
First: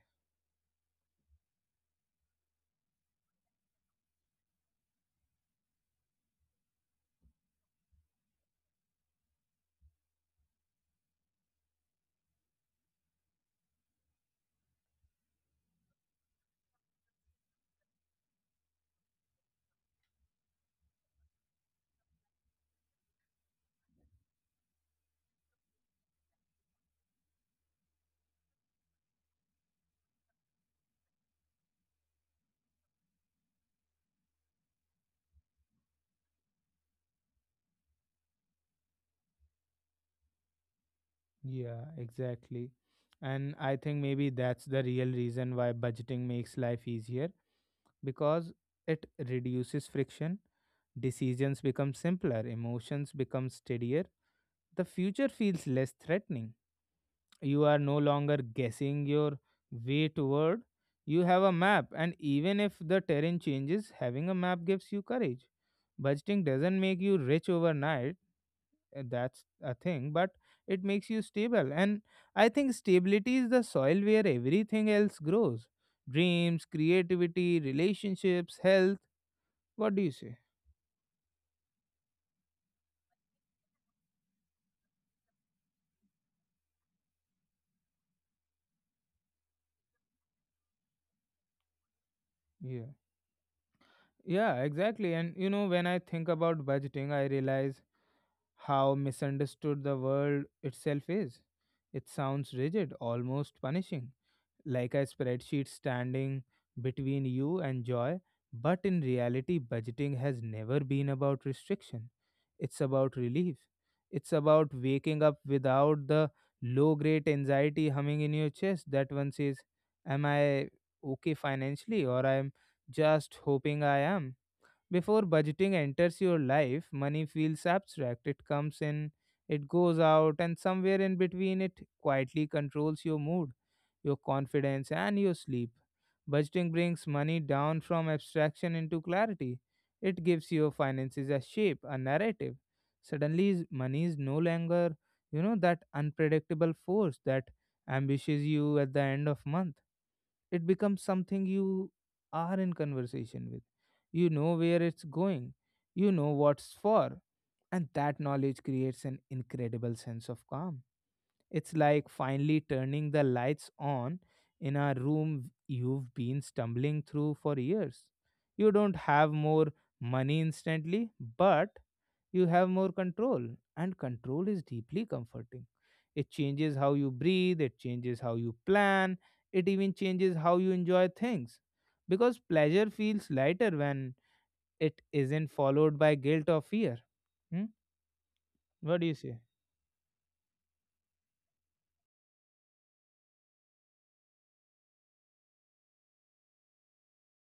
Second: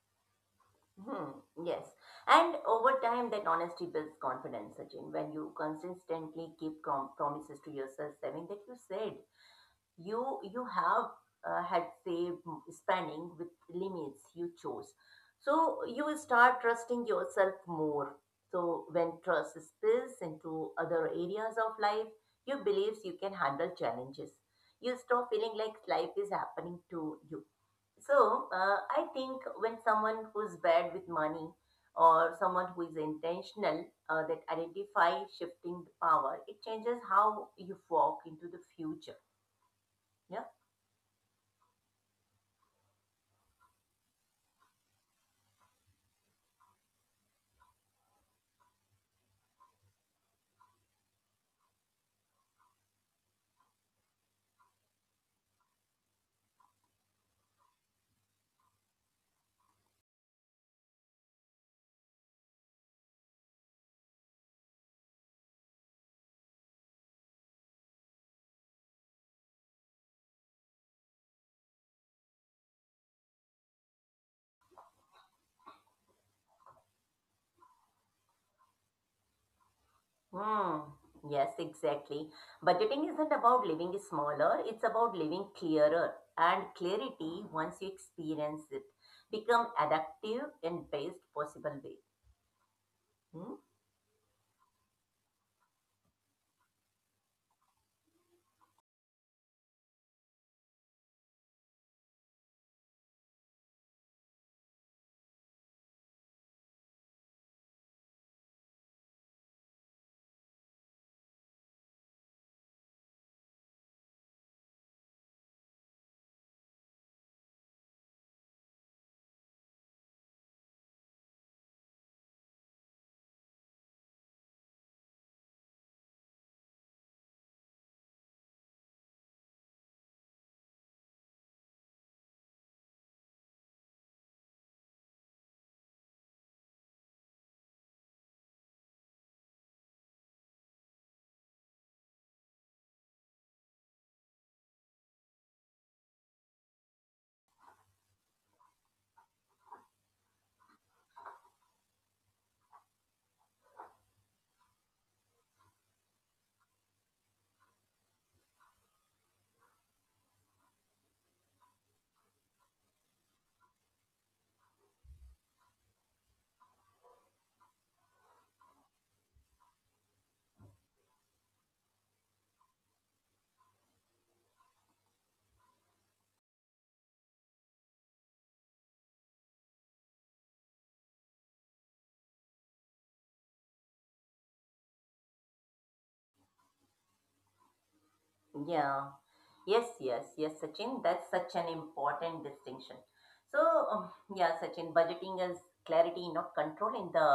Hmm, yes. And over time, that honesty builds confidence, Sachin. When you consistently keep promises to yourself, saying that you said you have had saved spending with limits you chose, so you will start trusting yourself more. So when trust spills into other areas of life, you believes you can handle challenges. You stop feeling like life is happening to you. So I think when someone who's bad with money or someone who is intentional, that identify shifting the power, it changes how you walk into the future. Yeah.
Yeah, exactly. And I think maybe that's the real reason why budgeting makes life easier, because it reduces friction, decisions become simpler, emotions become steadier, the future feels less threatening. You are no longer guessing your way toward, you have a map. And even if the terrain changes, having a map gives you courage. Budgeting doesn't make you rich overnight, that's a thing, but it makes you stable. And I think stability is the soil where everything else grows: dreams, creativity, relationships, health. What do you say?
Hmm. Yes, exactly. Budgeting isn't about living smaller, it's about living clearer. And clarity, once you experience it, become adaptive in best possible way.
Yeah,
Hmm?
yeah, exactly. And you know, when I think about budgeting, I realize how misunderstood the world itself is. It sounds rigid, almost punishing, like a spreadsheet standing between you and joy. But in reality, budgeting has never been about restriction. It's about relief. It's about waking up without the low grade anxiety humming in your chest that one says, "Am I okay financially?" Or, "I'm just hoping I am." Before budgeting enters your life, money feels abstract. It comes in, it goes out, and somewhere in between, it quietly controls your mood, your confidence, and your sleep. Budgeting brings money down from abstraction into clarity. It gives your finances a shape, a narrative. Suddenly, money is no longer, you know, that unpredictable force that ambushes you at the end of month. It becomes something you are in conversation with. You know where it's going. You know what's for. And that knowledge creates an incredible sense of calm. It's like finally turning the lights on in a room you've been stumbling through for years. You don't have more money instantly, but you have more control. And control is deeply comforting. It changes how you breathe, it changes how you plan, it even changes how you enjoy things because pleasure feels lighter when it isn't followed by guilt or fear. Hmm? What do you
Yeah.
say?
Yes, yes, yes, Sachin. That's such an important distinction. So, um, yeah, Sachin, budgeting is clarity, not control in the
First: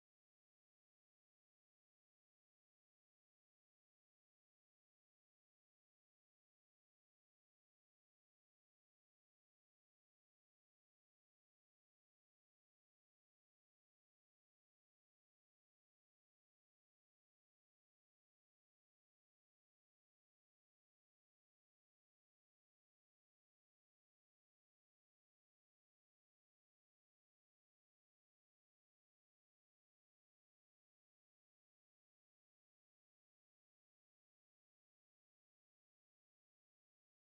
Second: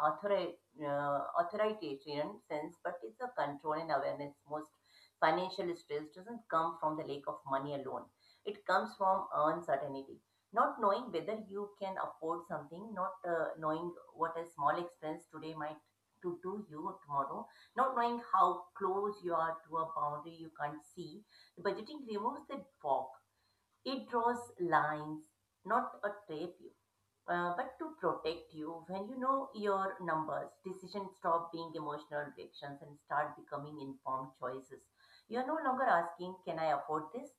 author, authoritarian sense, but it's a control and awareness. Most financial stress doesn't come from the lack of money alone. It comes from uncertainty, not knowing whether you can afford something, not knowing what a small expense today might to do you tomorrow, not knowing how close you are to a boundary you can't see. Budgeting removes that fog. It draws lines, not a trap you, but to protect you. When you know your numbers, decisions stop being emotional reactions and start becoming informed choices. You're no longer asking, "Can I afford this?"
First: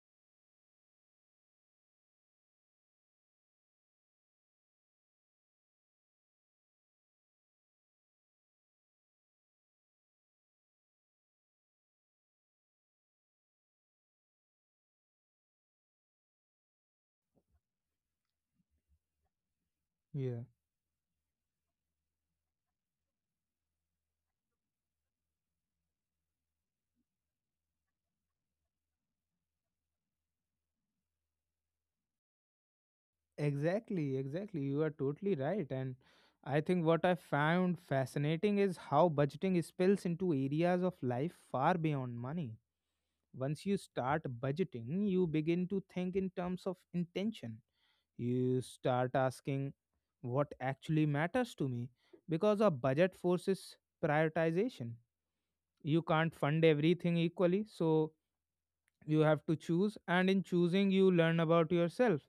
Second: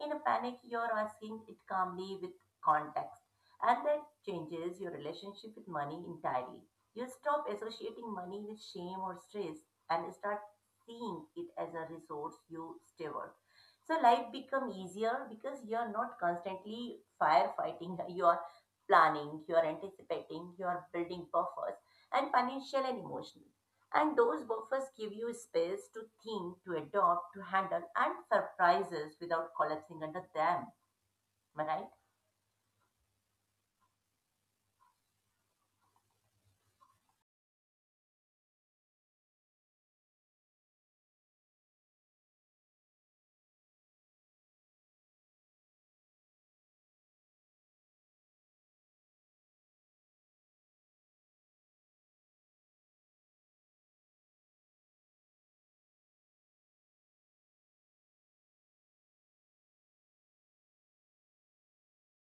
In a panic, you're asking it calmly with context. And that changes your relationship with money entirely. You stop associating money with shame or stress and start seeing it as a resource you steward. So life become easier because you are not constantly firefighting. You are planning, you're
Yeah,
anticipating, you're building buffers, and financial and emotional. And those buffers give you space to think, to adopt, to handle, and surprises without collapsing under them. Am I right?
exactly. You are totally right. And I think what I found fascinating is how budgeting spills into areas of life far beyond money. Once you start budgeting, you begin to think in terms of intention. You start asking what actually matters to me because a budget forces prioritization. You can't fund everything equally, so you have to choose, and in choosing you learn about yourself.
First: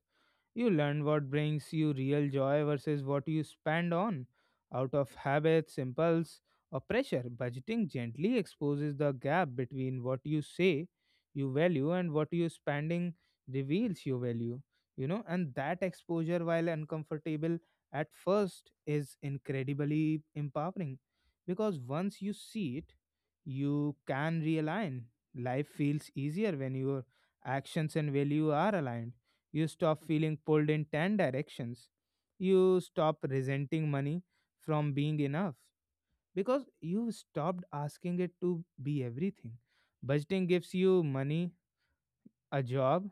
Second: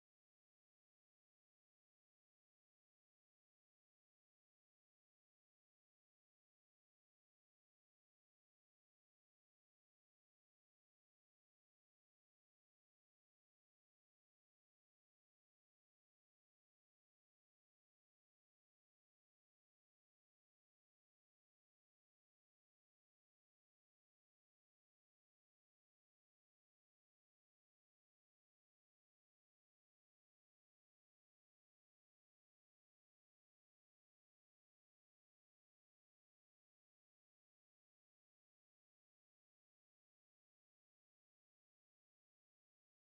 You learn what brings you real joy versus what you spend on out of habits, impulse, or pressure. Budgeting gently exposes the gap between what you say you value and what you spending reveals your value. You know, and that exposure, while uncomfortable at first, is incredibly empowering because once you see it, you can realign. Life feels easier when your actions and value are aligned. You stop feeling pulled in 10 directions. You stop resenting money from being enough because you stopped asking it to be everything. Budgeting gives you money, a job,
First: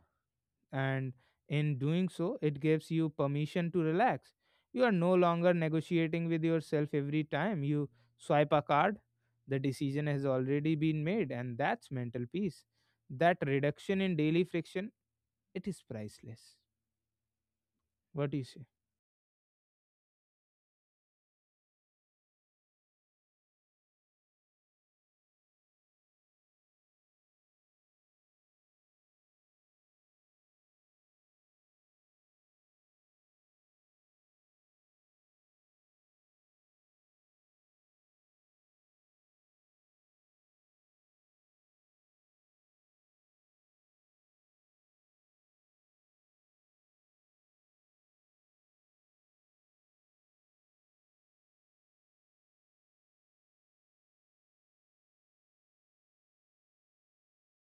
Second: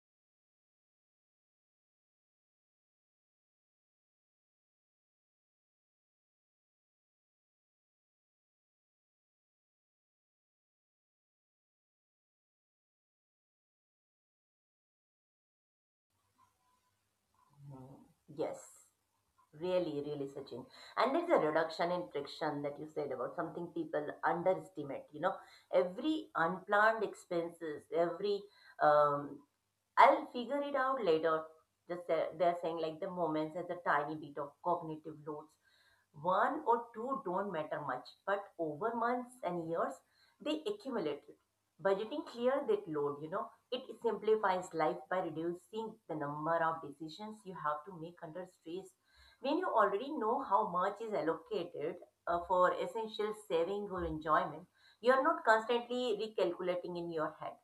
and in doing so, it gives you permission to relax. You are no longer negotiating with yourself every time you swipe a card. The decision has already been made, and that's mental peace. That reduction in daily friction, it is priceless.
Mhm.
What do you
Yes,
say?
really, really, Sachin. And there's a reduction in friction that you said about something people underestimate. You know, every unplanned expenses, every um, I'll figure it out later. They're saying like the moments as a tiny bit of cognitive loads. One or two don't matter much, but over months and years, they accumulate. Budgeting clear that load, you know, it simplifies life by reducing the number of decisions you have to make under stress. When you already know how much is allocated for essential saving or enjoyment, you are not constantly recalculating in your head.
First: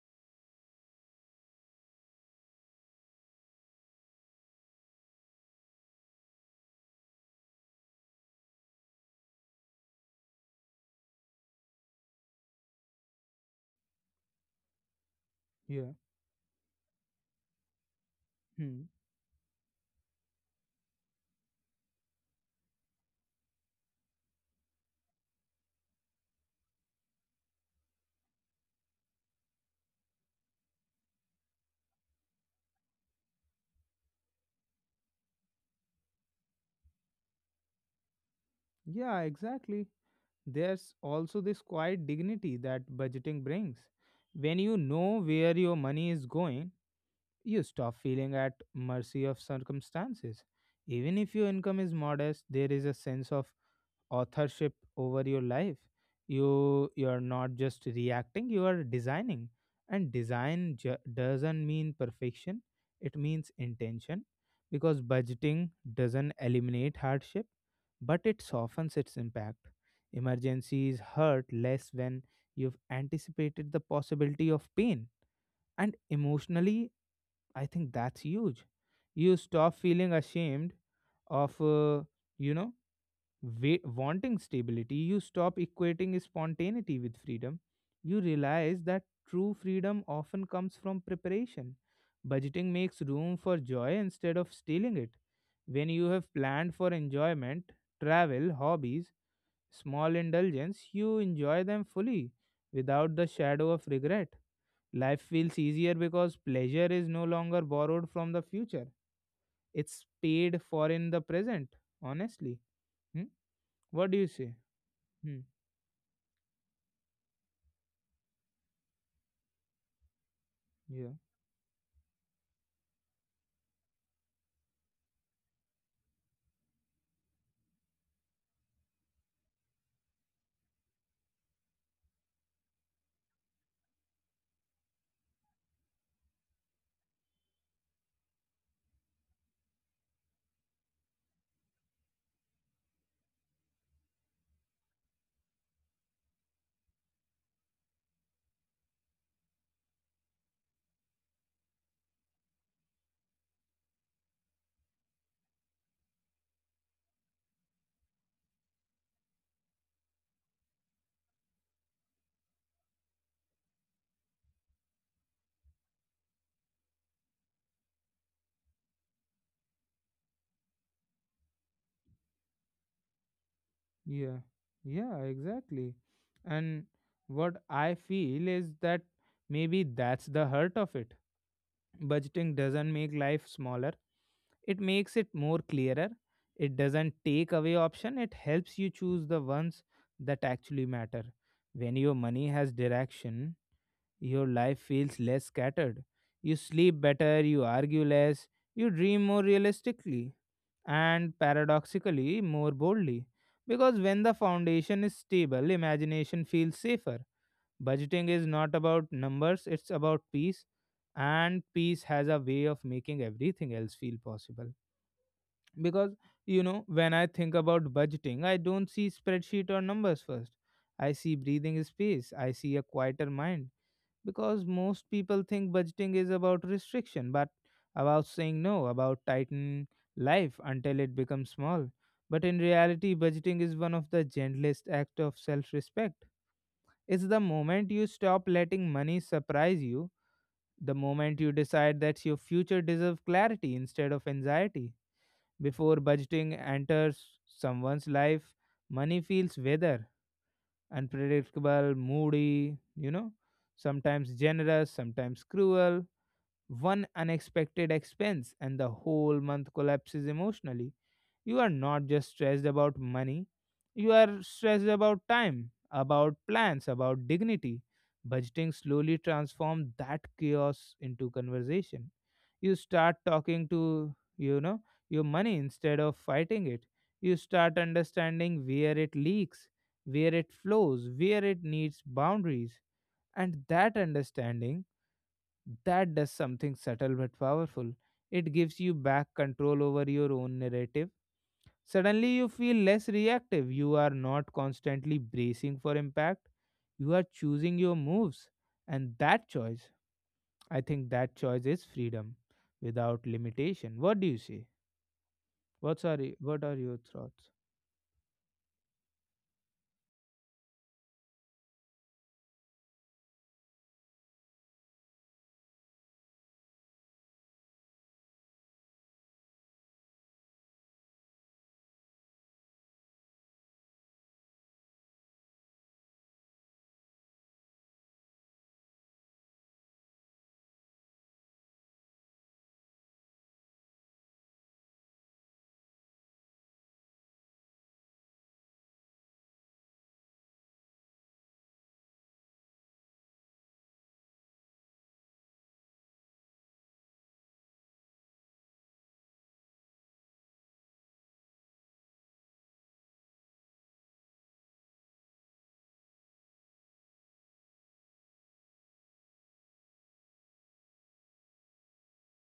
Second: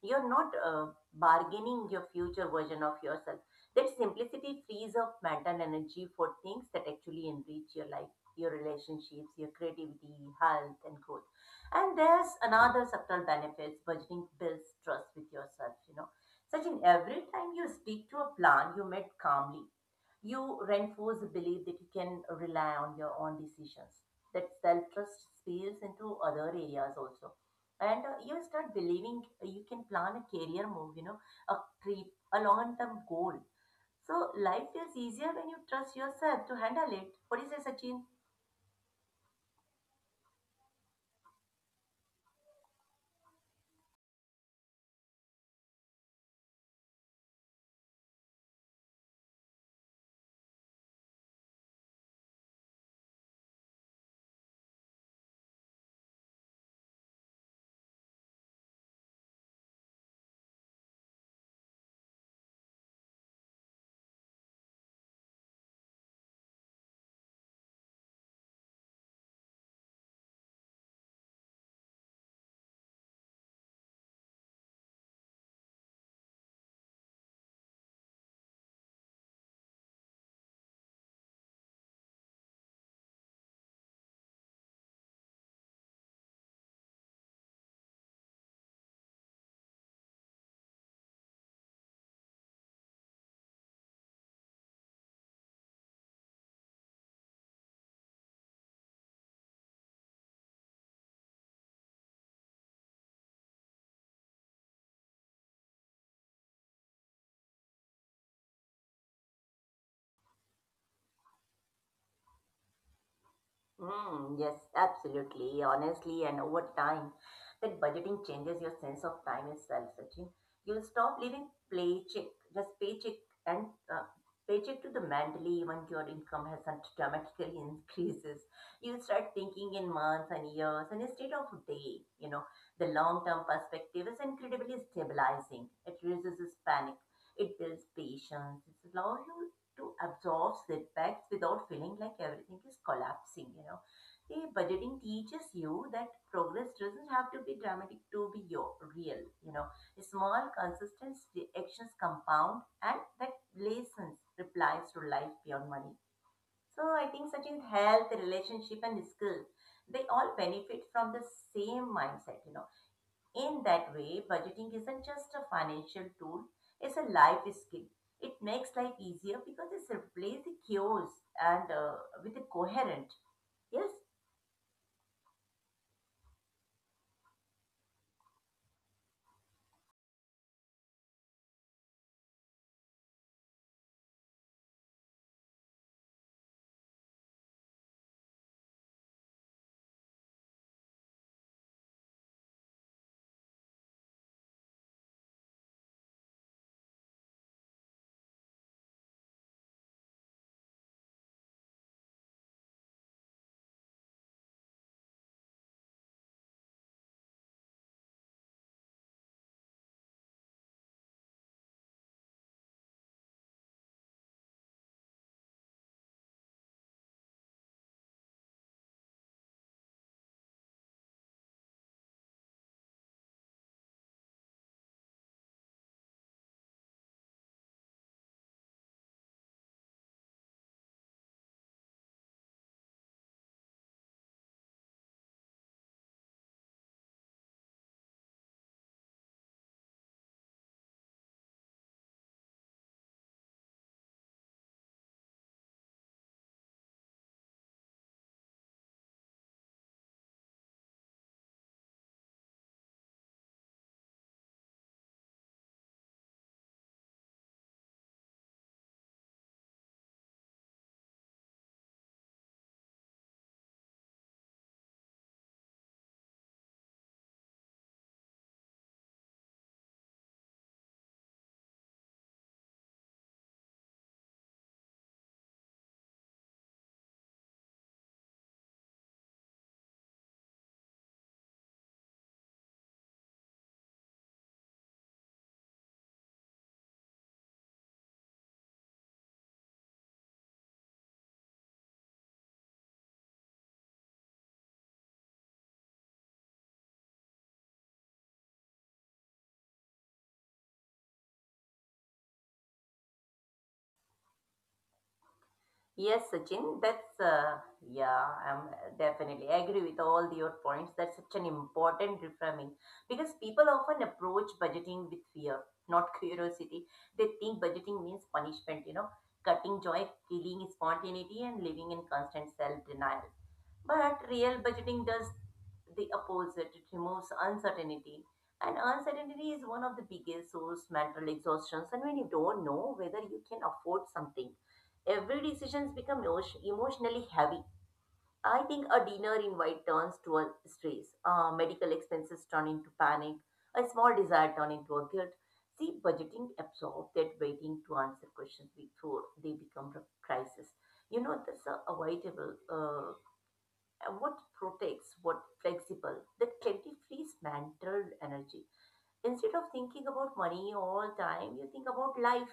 You're not bargaining your future version of yourself. That simplicity frees up mental energy for things that actually enrich your life, your relationships, your creativity, health, and growth. And there's another subtle benefits budgeting builds trust with yourself,
Yeah.
you know. Such in every time you speak to a plan you
Hmm.
met calmly, you reinforce the belief that you can rely on your own decisions. That self trust spills into other areas also, and you start believing, you can plan a career move, you know, a trip, a long term goal. So life feels easier when you trust yourself to handle it. What do you say, Sachin?
Yeah, exactly. There's also this quiet dignity that budgeting brings. When you know where your money is going, you stop feeling at mercy of circumstances. Even if your income is modest, there is a sense of authorship over your life. You you're not just reacting, you are designing. And doesn't mean perfection, it means intention, because budgeting doesn't eliminate hardship, but it softens its impact. Emergencies hurt less when you've anticipated the possibility of pain. And emotionally, I think that's huge. You stop feeling ashamed of, you know, wanting stability. You stop equating spontaneity with freedom. You realize that true freedom often comes from preparation. Budgeting makes room for joy instead of stealing it. When you have planned for enjoyment, travel, hobbies, small indulgence, you enjoy them fully without the shadow of regret. Life feels easier because pleasure is no longer borrowed from the future. It's paid for in the present, honestly. Hmm? What do you
Mm,
say?
yes,
Hmm.
absolutely. Honestly, and over time, that budgeting changes your sense of time itself, Sachin. You'll
Yeah,
stop living paycheck, just paycheck and uh, paycheck to the mentally when your income hasn't dramatically increases. You'll start thinking in months and years and instead of day, you know, the long-term perspective is incredibly stabilizing. It reduces panic. It builds patience. It allows you to absorb setbacks without feeling like everything is collapsing, you know. The budgeting teaches you that progress doesn't have to be dramatic to be your real, you know, small consistent actions compound and that lessons replies to life beyond money. So I think such in health relationship and skill, they all benefit from the same mindset, you know. In that way, budgeting isn't just a financial tool, it's a life skill. It makes life easier because it replaces the chaos and with a coherent. Yes,
yeah, yeah, exactly. And what I feel is that maybe that's the hurt of it. Budgeting doesn't make life smaller, it makes it more clearer. It doesn't take away option, it helps you choose the ones that actually matter. When your money has direction, your life feels less scattered. You sleep better, you argue less, you dream more realistically, and paradoxically more boldly. Because when the foundation is stable, imagination feels safer. Budgeting is not about numbers, it's about peace, and peace has a way of making everything else feel possible. Because, you know, when I think about budgeting, I don't see spreadsheet or numbers first. I see breathing space, I see a quieter mind, because most people think budgeting is about restriction, but about saying no, about tightening life until it becomes small. But in reality, budgeting is one of the gentlest acts of self respect. It's the moment you stop letting money surprise you, the moment you decide that your future deserves clarity instead of anxiety. Before budgeting enters someone's life, money feels weather, unpredictable, moody, you know, sometimes generous, sometimes cruel. One unexpected expense and the whole month collapses emotionally. You are not just stressed about money, you are stressed about time, about plans, about dignity. Budgeting slowly transforms that chaos into conversation. You start talking to, you know, your money instead of fighting it. You start understanding where it leaks, where it flows, where it needs boundaries. And that understanding, that does something subtle but powerful. It gives you back control over your own narrative. Suddenly, you feel less reactive. You are not constantly bracing for impact. You are choosing your moves. And that choice, I think that choice is freedom without limitation. What do you say?
yes,
What are
Sachin,
your thoughts?
yeah, I'm definitely agree with all your points. That's such an important reframing because people often approach budgeting with fear, not curiosity. They think budgeting means punishment, you know, cutting joy, killing spontaneity, and living in constant self denial. But real budgeting does the opposite. It removes uncertainty. And uncertainty is one of the biggest source mental exhaustions. And when you don't know whether you can afford something, every decision becomes emotionally heavy. I think a dinner invite turns to a stress. Medical expenses turn into panic. A small desire turn into a guilt. See, budgeting absorbs that waiting to answer questions before they become a crisis. You know, that's a avoidable and what protects, what flexible, that can be free mantle energy. Instead of thinking about money all time, you think about life.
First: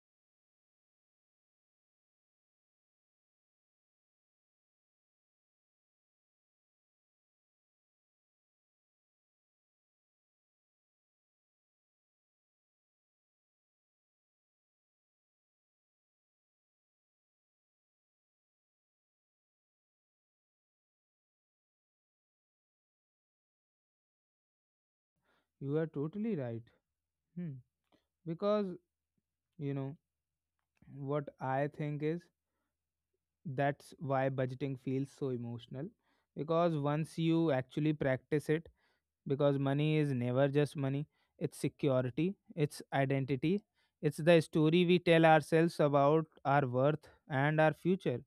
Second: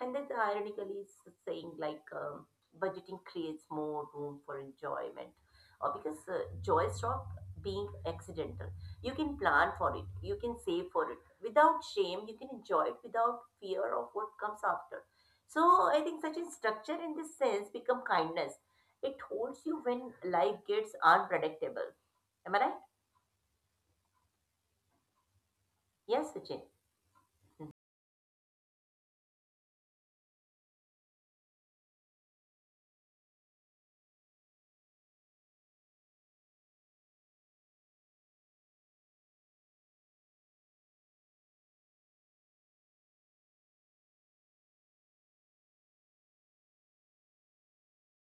And that's ironically is saying like budgeting creates more room for enjoyment or because joy stop being accidental. You can plan for it. You can save for it without shame. You can enjoy it without fear of what comes after. So I think such a structure in this sense become kindness. It holds you when life gets unpredictable. Am I right?
You are
Yes,
totally
Sachin.
right. Hmm. Because, you know, what I think is that's why budgeting feels so emotional, because once you actually practice it, because money is never just money, it's security, it's identity, it's the story we tell ourselves about our worth and our future.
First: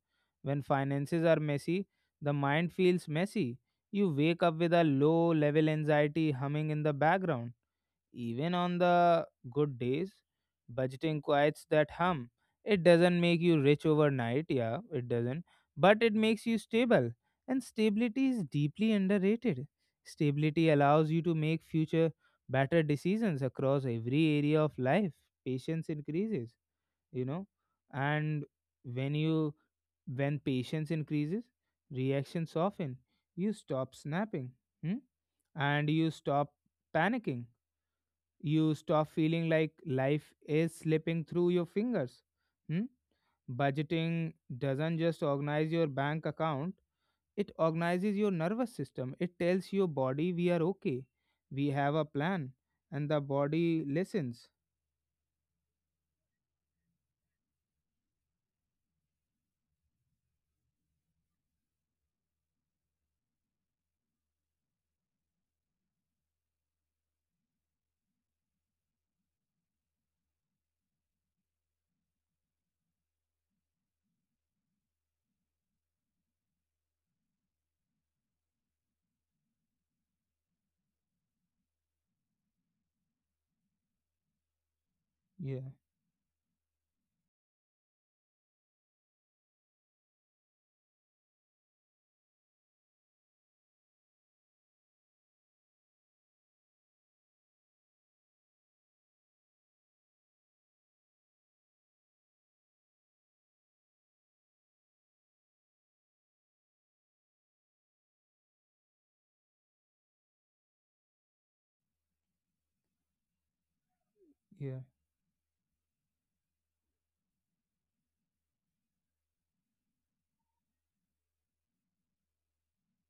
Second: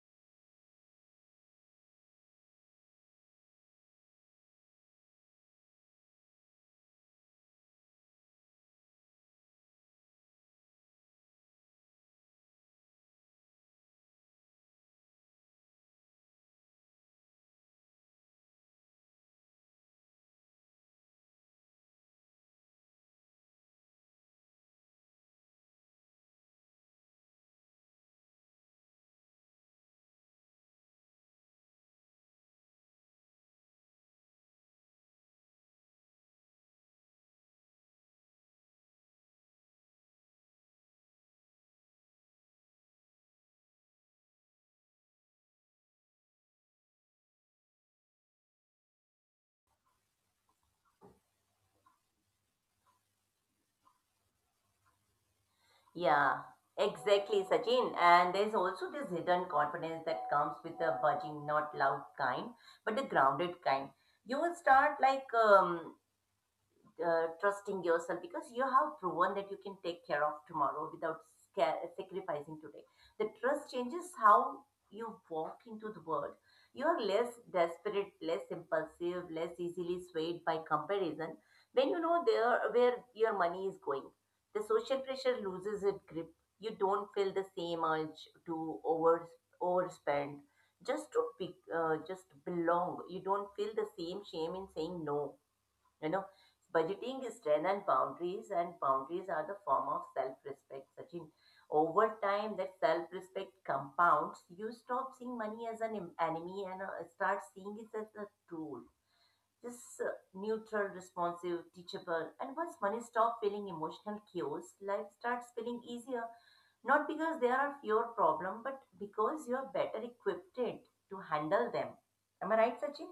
When finances are messy, the mind feels messy. You wake up with a low level anxiety humming in the background, even on the good days. Budgeting quiets that hum. It doesn't make you rich overnight, yeah, it doesn't, but it makes you stable. And stability is deeply underrated. Stability allows you to make future better decisions across every area of life. Patience increases, you know, and when you when patience increases, reactions soften. You stop snapping. Hmm? And you stop panicking, you stop feeling like life is slipping through your fingers. Hmm? Budgeting doesn't just organize your bank account, it organizes your nervous system. It tells your body we are okay, we have a plan, and the body listens.
Yeah, exactly, Sachin. And there's also this hidden confidence that comes with the budging, not loud kind, but the grounded kind. You will start trusting yourself because you have proven that you can take care of tomorrow without sacrificing today. The trust changes how you walk into the world. You are less desperate, less impulsive, less easily swayed by comparison when you know there where your money is going. The social pressure
Yeah,
loses its grip. You don't feel the same urge to overspend just to be, just belong. You don't feel the same shame in saying no you know, budgeting is strength boundaries, and boundaries are the form of self-respect, Sachin. Over time, that self-respect compounds. You stop seeing money as an enemy and start seeing it as a tool. Just neutral, responsive, teachable. And once money stops feeling emotional cues,
yeah,
life starts feeling easier. Not because there are fewer problems, but because you are better equipped to handle them. Am I right, Sachin?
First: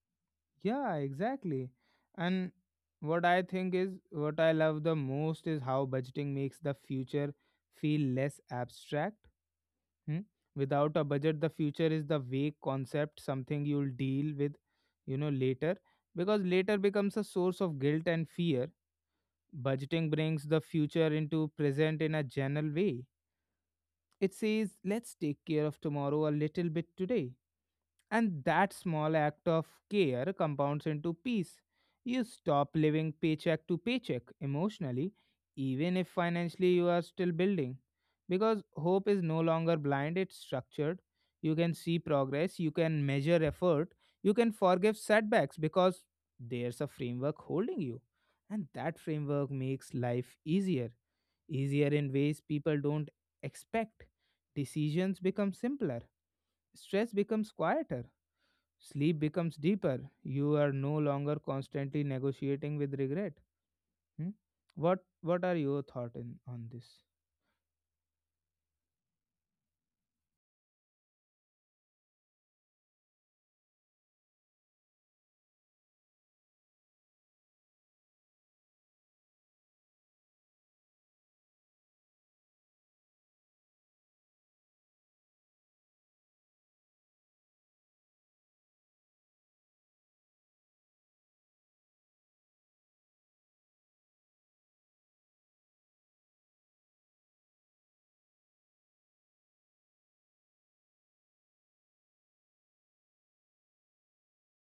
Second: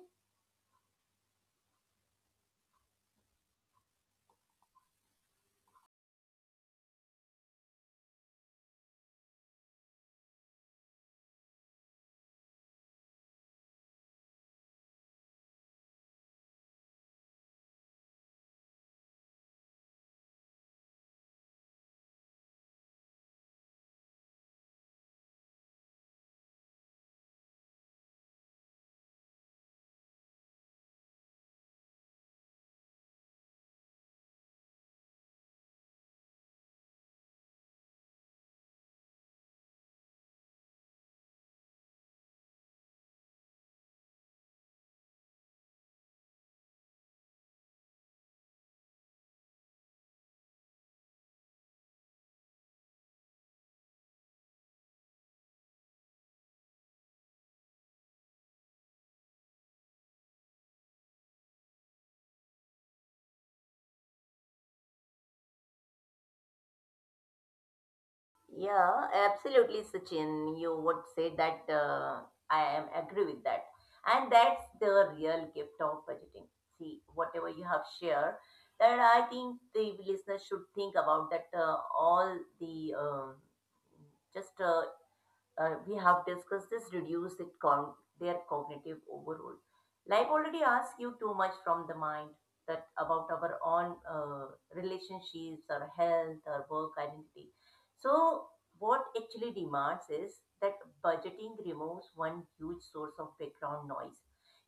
yeah, exactly. And what I think is what I love the most is how budgeting makes the future feel less abstract. Hmm? Without a budget, the future is the vague concept, something you'll deal with, you know, later, because later becomes a source of guilt and fear. Budgeting brings the future into present in a general way. It says, let's take care of tomorrow a little bit today. And that small act of care compounds into peace. You stop living paycheck to paycheck emotionally, even if financially you are still building. Because hope is no longer blind, it's structured. You can see progress, you can measure effort, you can forgive setbacks because there's a framework holding you. And that framework makes life easier, easier in ways people don't expect. Decisions become simpler, stress becomes quieter, sleep becomes deeper. You are no longer constantly negotiating with regret. Hmm? What are your thoughts in on this?
Yeah, absolutely, Sachin. You would say that I am agree with that, and that's the real gift of budgeting. See, whatever you have shared, that I think the listeners should think about that all the just we have discussed this reduce it their cognitive overload. Life already asks you too much from the mind that about our own relationships, our health, our work identity. So what actually demands is that budgeting removes one huge source of background noise.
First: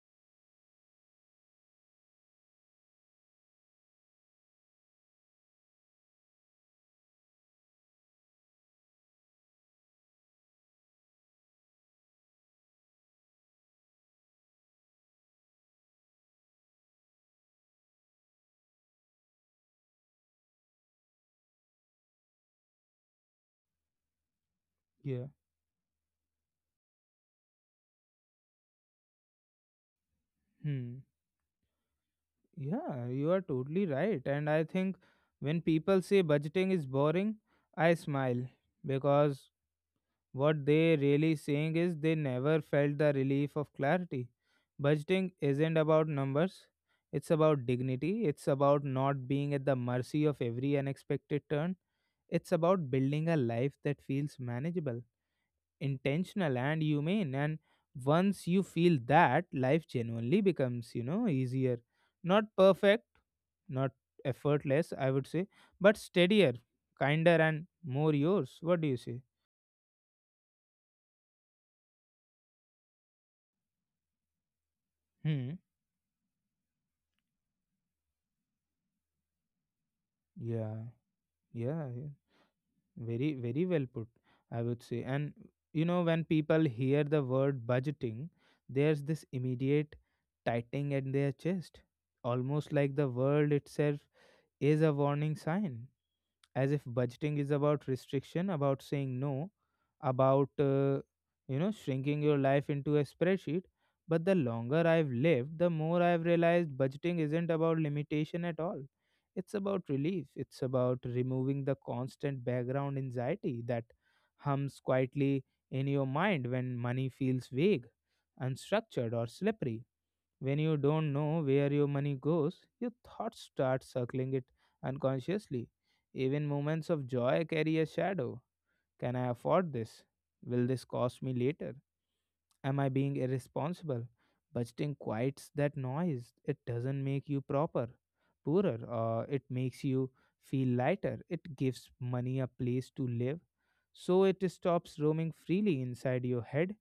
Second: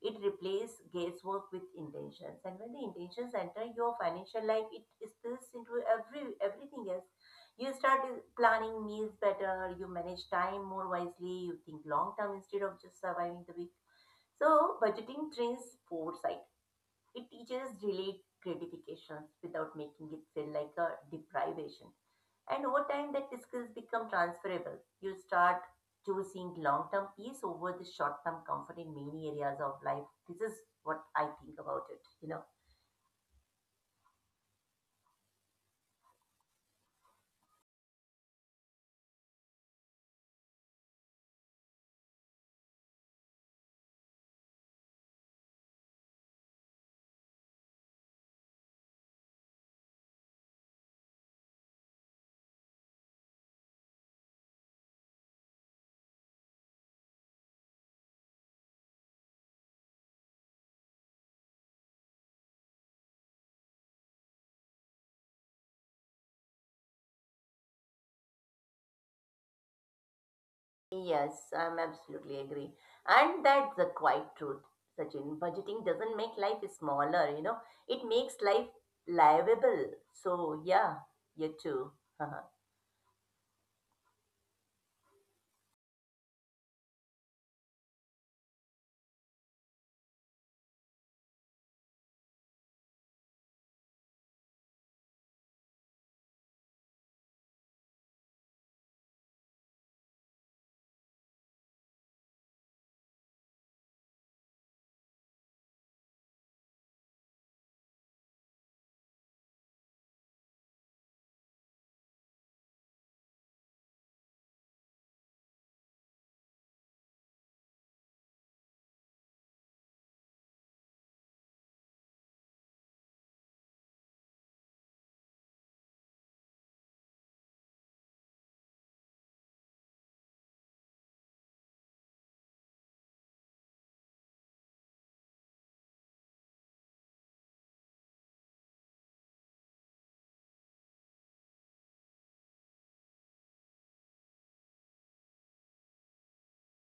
It replaces guesswork with intentions, and when the intentions enter your financial life, it spills into everything else you start planning meals better, you manage time more wisely, you think long term instead of just surviving the week. So, budgeting trains foresight. It teaches delayed gratifications without making it feel like a deprivation. And over time, that skills become transferable. You
Yeah.
start choosing long term peace over the short term comfort in many areas of life. This is
Hmm.
what I think about it.
Yeah, you are totally right. And I think when people say budgeting is boring, I smile because what they really saying is they never felt the relief of clarity. Budgeting isn't about numbers. It's about dignity. It's about not being at the mercy of every unexpected turn. It's about building a life that feels manageable, intentional, and humane. And once you feel that, life genuinely becomes, you know, easier. Not perfect, not effortless, I would say, but steadier, kinder, and more yours. What do you say?
Yes, I'm absolutely agree. And that's the quiet truth, Sachin.
Hmm.
Budgeting doesn't make life smaller. It makes life livable. So
Yeah.
yeah, you
Yeah.
too.
Yeah. Very, very well put, I would say. And, you know, when people hear the word budgeting, there's this immediate tightening at their chest, almost like the world itself is a warning sign, as if budgeting is about restriction, about saying no, about, you know, shrinking your life into a spreadsheet. But the longer I've lived, the more I've realized budgeting isn't about limitation at all. It's about relief, it's about removing the constant background anxiety that hums quietly in your mind when money feels vague, unstructured, or slippery. When you don't know where your money goes, your thoughts start circling it unconsciously. Even moments of joy carry a shadow. Can I afford this? Will this cost me later? Am I being irresponsible? Budgeting quiets that noise. It doesn't make you proper, poorer, or it makes you feel lighter. It gives money a place to live so it stops roaming freely inside your head.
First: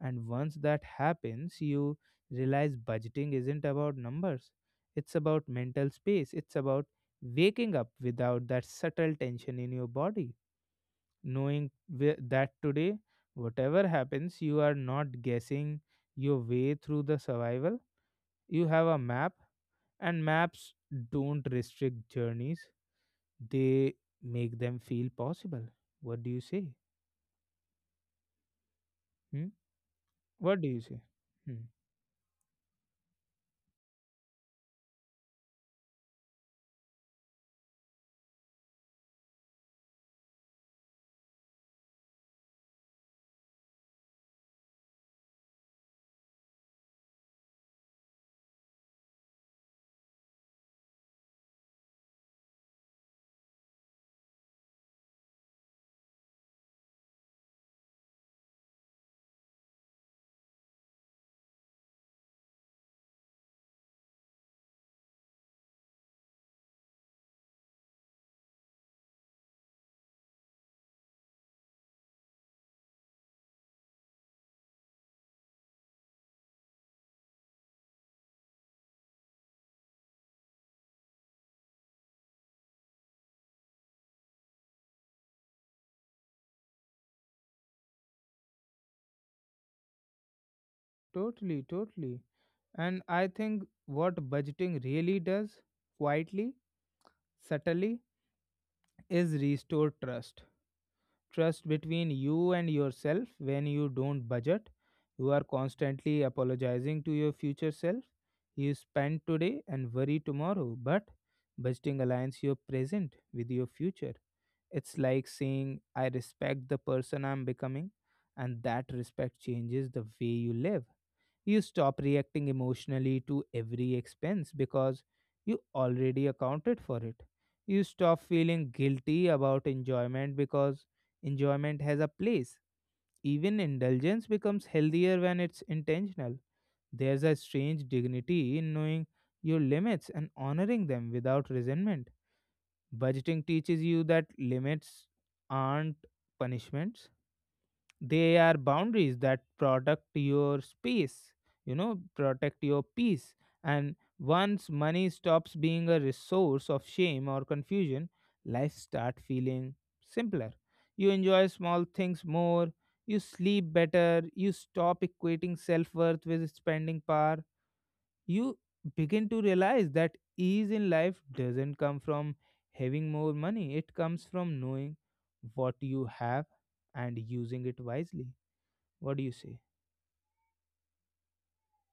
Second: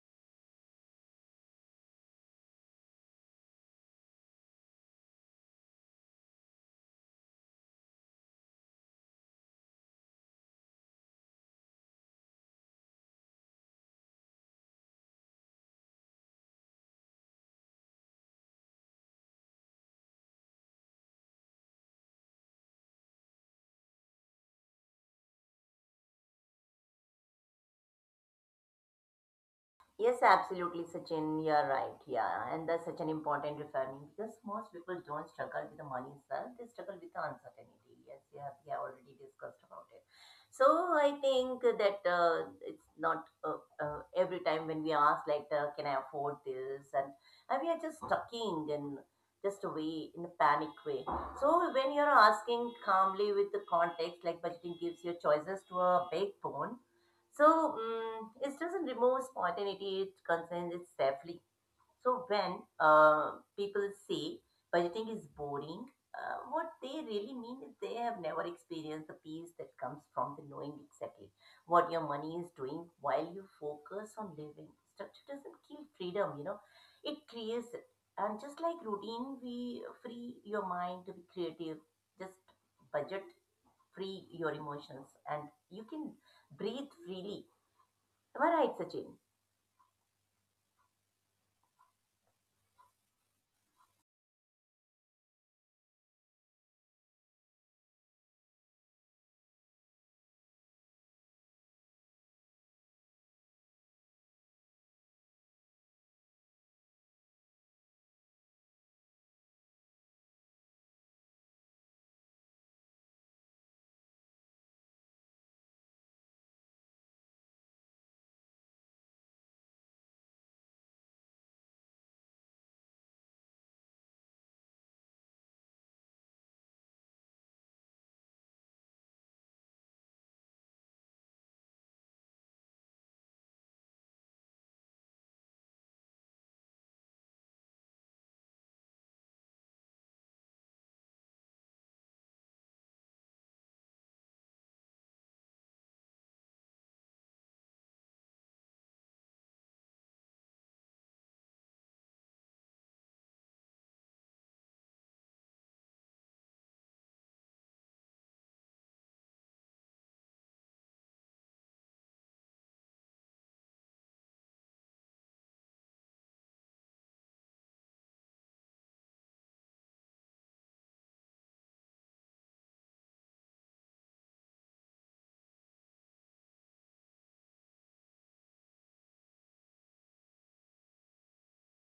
And once that happens, you realize budgeting isn't about numbers, it's about mental space, it's about waking up without that subtle tension in your body, knowing that today, whatever happens, you are not guessing your way through the survival. You have a map, and maps don't restrict journeys, they make them feel possible. What do you say? Hmm.
Yes,
What do you
absolutely,
say?
Sachin. You're
Hmm.
right. Yeah, and that's such an important reframing because most people don't struggle with the money itself; they struggle with the uncertainty. Yes, you have, we have already discussed about it. So I think that it's not every time when we ask like, "Can I afford this?" And we are just stuck in just a way in a panic way. So when you're asking calmly with the context, like budgeting gives your choices to a big bone so it doesn't remove spontaneity, it concerns it safely. So when people say budgeting is boring, what they really mean is they have never experienced the peace that comes from the knowing exactly what your money is doing while you focus on living. Structure doesn't kill freedom, it creates it. And just like routine, we free your mind to be creative, just budget free your emotions, and you can breathe freely you are right, Sachin.
Totally, totally. And I think what budgeting really does, quietly, subtly, is restore trust. Trust between you and yourself. When you don't budget, you are constantly apologizing to your future self. You spend today and worry tomorrow, but budgeting aligns your present with your future. It's like saying, I respect the person I'm becoming, and that respect changes the way you live. You stop reacting emotionally to every expense because you already accounted for it. You stop feeling guilty about enjoyment because enjoyment has a place. Even indulgence becomes healthier when it's intentional. There's a strange dignity in knowing your limits and honoring them without resentment. Budgeting teaches you that limits aren't punishments, they are boundaries that protect your space, you know, protect your peace. And once money stops being a resource of shame or confusion, life start feeling simpler. You enjoy small things more, you sleep better, you stop equating self-worth with spending power. You begin to realize that ease in life doesn't come from having more money, it comes from knowing what you have and using it wisely. What do you say?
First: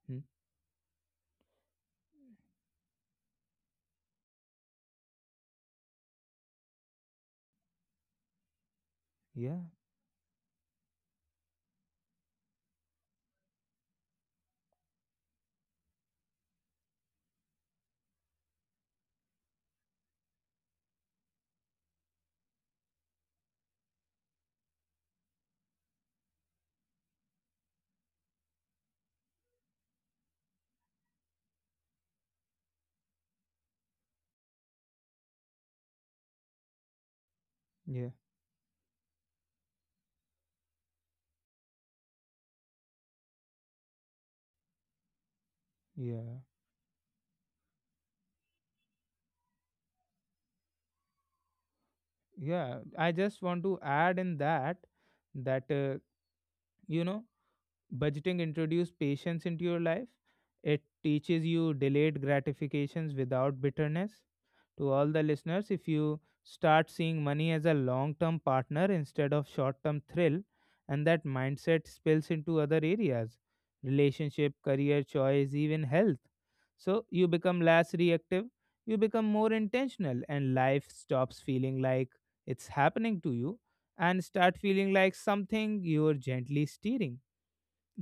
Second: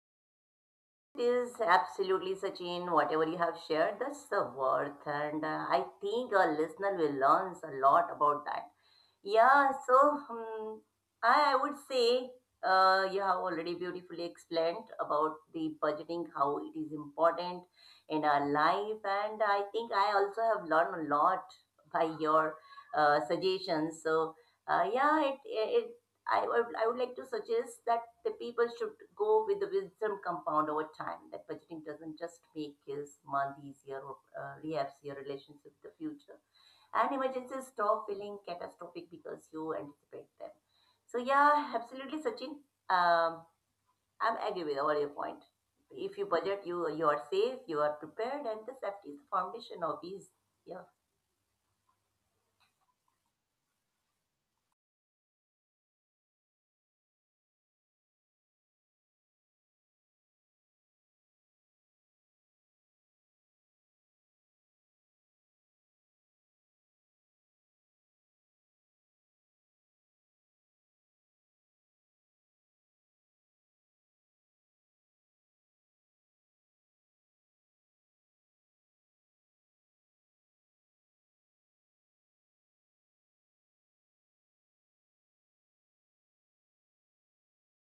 Hmm?
It is absolutely, Sachin, whatever you have shared, that's the worth. And I think our listener will learn a lot about that.
Yeah,
Yeah, so I would say you have already beautifully explained about the budgeting, how it is important in our life. And I think I also have learned a lot by your suggestions. So, yeah, I would like to suggest that the people should go with the wisdom compound over time. That budgeting doesn't just make his month easier or rehab your relationship with the future. And emergencies
yeah,
stop feeling catastrophic because you anticipate them. So yeah, absolutely, Sachin. Um, I'm agree with all your point. If you
yeah,
budget, you are safe, you are prepared, and the safety is the foundation of ease. Yeah,
yeah. I just want to add in that that you know, budgeting introduces patience into your life. It teaches you delayed gratifications without bitterness. To all the listeners, if you start seeing money as a long term partner instead of short term thrill, and that mindset spills into other areas, relationship, career choice, even health, so you become less reactive, you become more intentional, and life stops feeling like it's happening to you and start feeling like something you're gently steering.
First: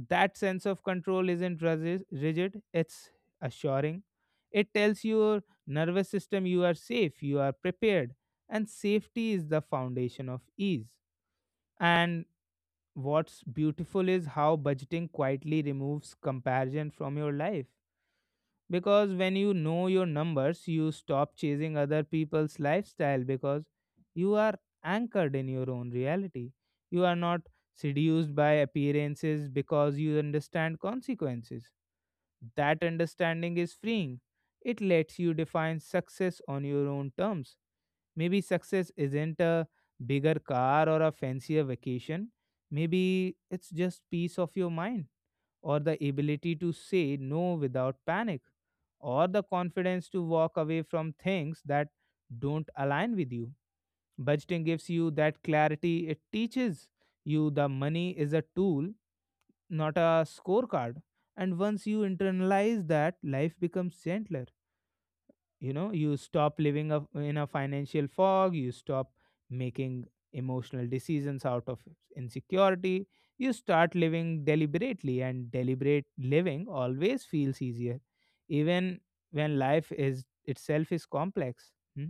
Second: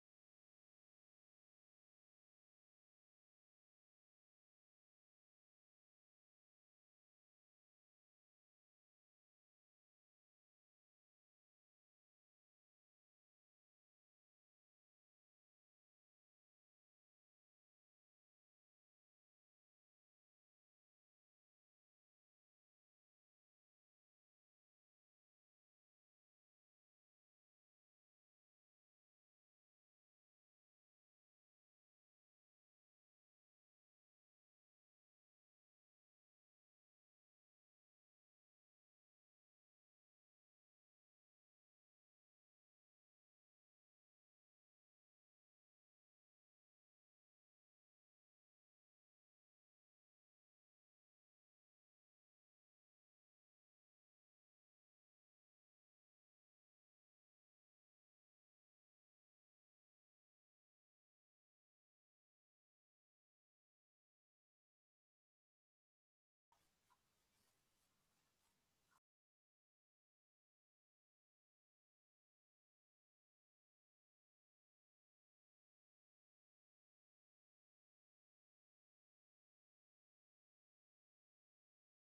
That sense of control isn't rigid, it's assuring. It tells your nervous system you are safe, you are prepared, and safety is the foundation of ease. And what's beautiful is how budgeting quietly removes comparison from your life, because when you know your numbers, you stop chasing other people's lifestyle, because you are anchored in your own reality. You are not seduced by appearances because you understand consequences. That understanding is freeing, it lets you define success on your own terms. Maybe success isn't a bigger car or a fancier vacation, maybe it's just peace of your mind, or the ability to say no without panic, or the confidence to walk away from things that don't align with you. Budgeting gives you that clarity. It teaches you the money is a tool, not a scorecard. And once you internalize that, life becomes gentler. You know, you stop living a, in a financial fog. You stop making emotional decisions out of insecurity, you start living deliberately, and deliberate living always feels easier, even when life is itself is complex. Hmm?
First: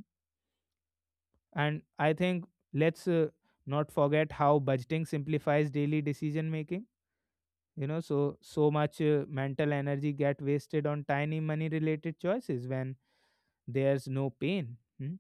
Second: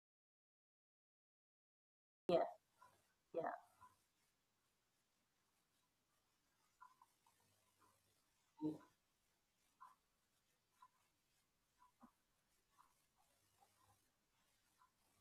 And I
yeah,
think, let's not forget how budgeting simplifies daily decision making. You know, so
yeah.
much mental energy get wasted on tiny money related choices when there's no pain. Hmm?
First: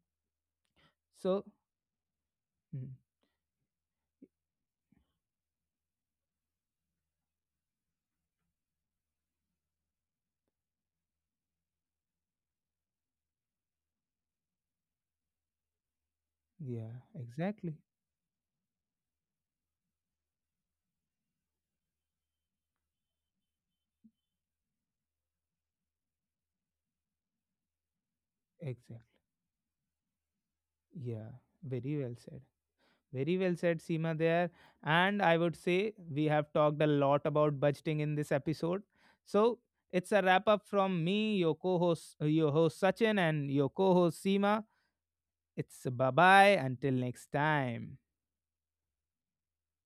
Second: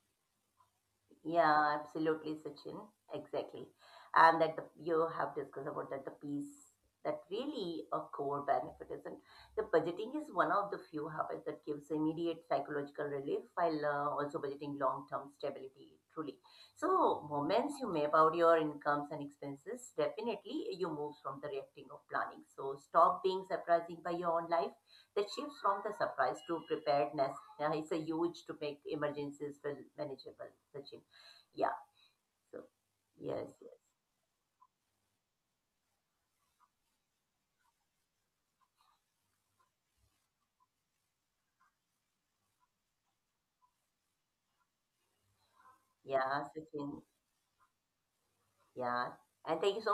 So,
Yeah, absolutely, Sachin.
mm,
Exactly. And that the, you have discussed about that the piece that really a core benefit isn't. The budgeting is one of the few habits that gives immediate psychological relief while also budgeting long-term stability, truly.
yeah,
So moments
exactly,
you map out your incomes and expenses, definitely you move from the reacting of planning. So stop being surprising by your own life. That shifts from the surprise to preparedness. Yeah, it's a huge to make
exactly.
emergencies feel manageable, Sachin.
Yeah,
Yeah.
very well said.
So
Very
yes,
well
yes.
said, Seema, there. And I would say we have talked a lot about budgeting in this episode. So, it's a wrap up from me, your co host, your host Sachin, and your co host Seema. It's bye
Yeah,
bye until
Sachin.
next time.
Yeah. And thank you so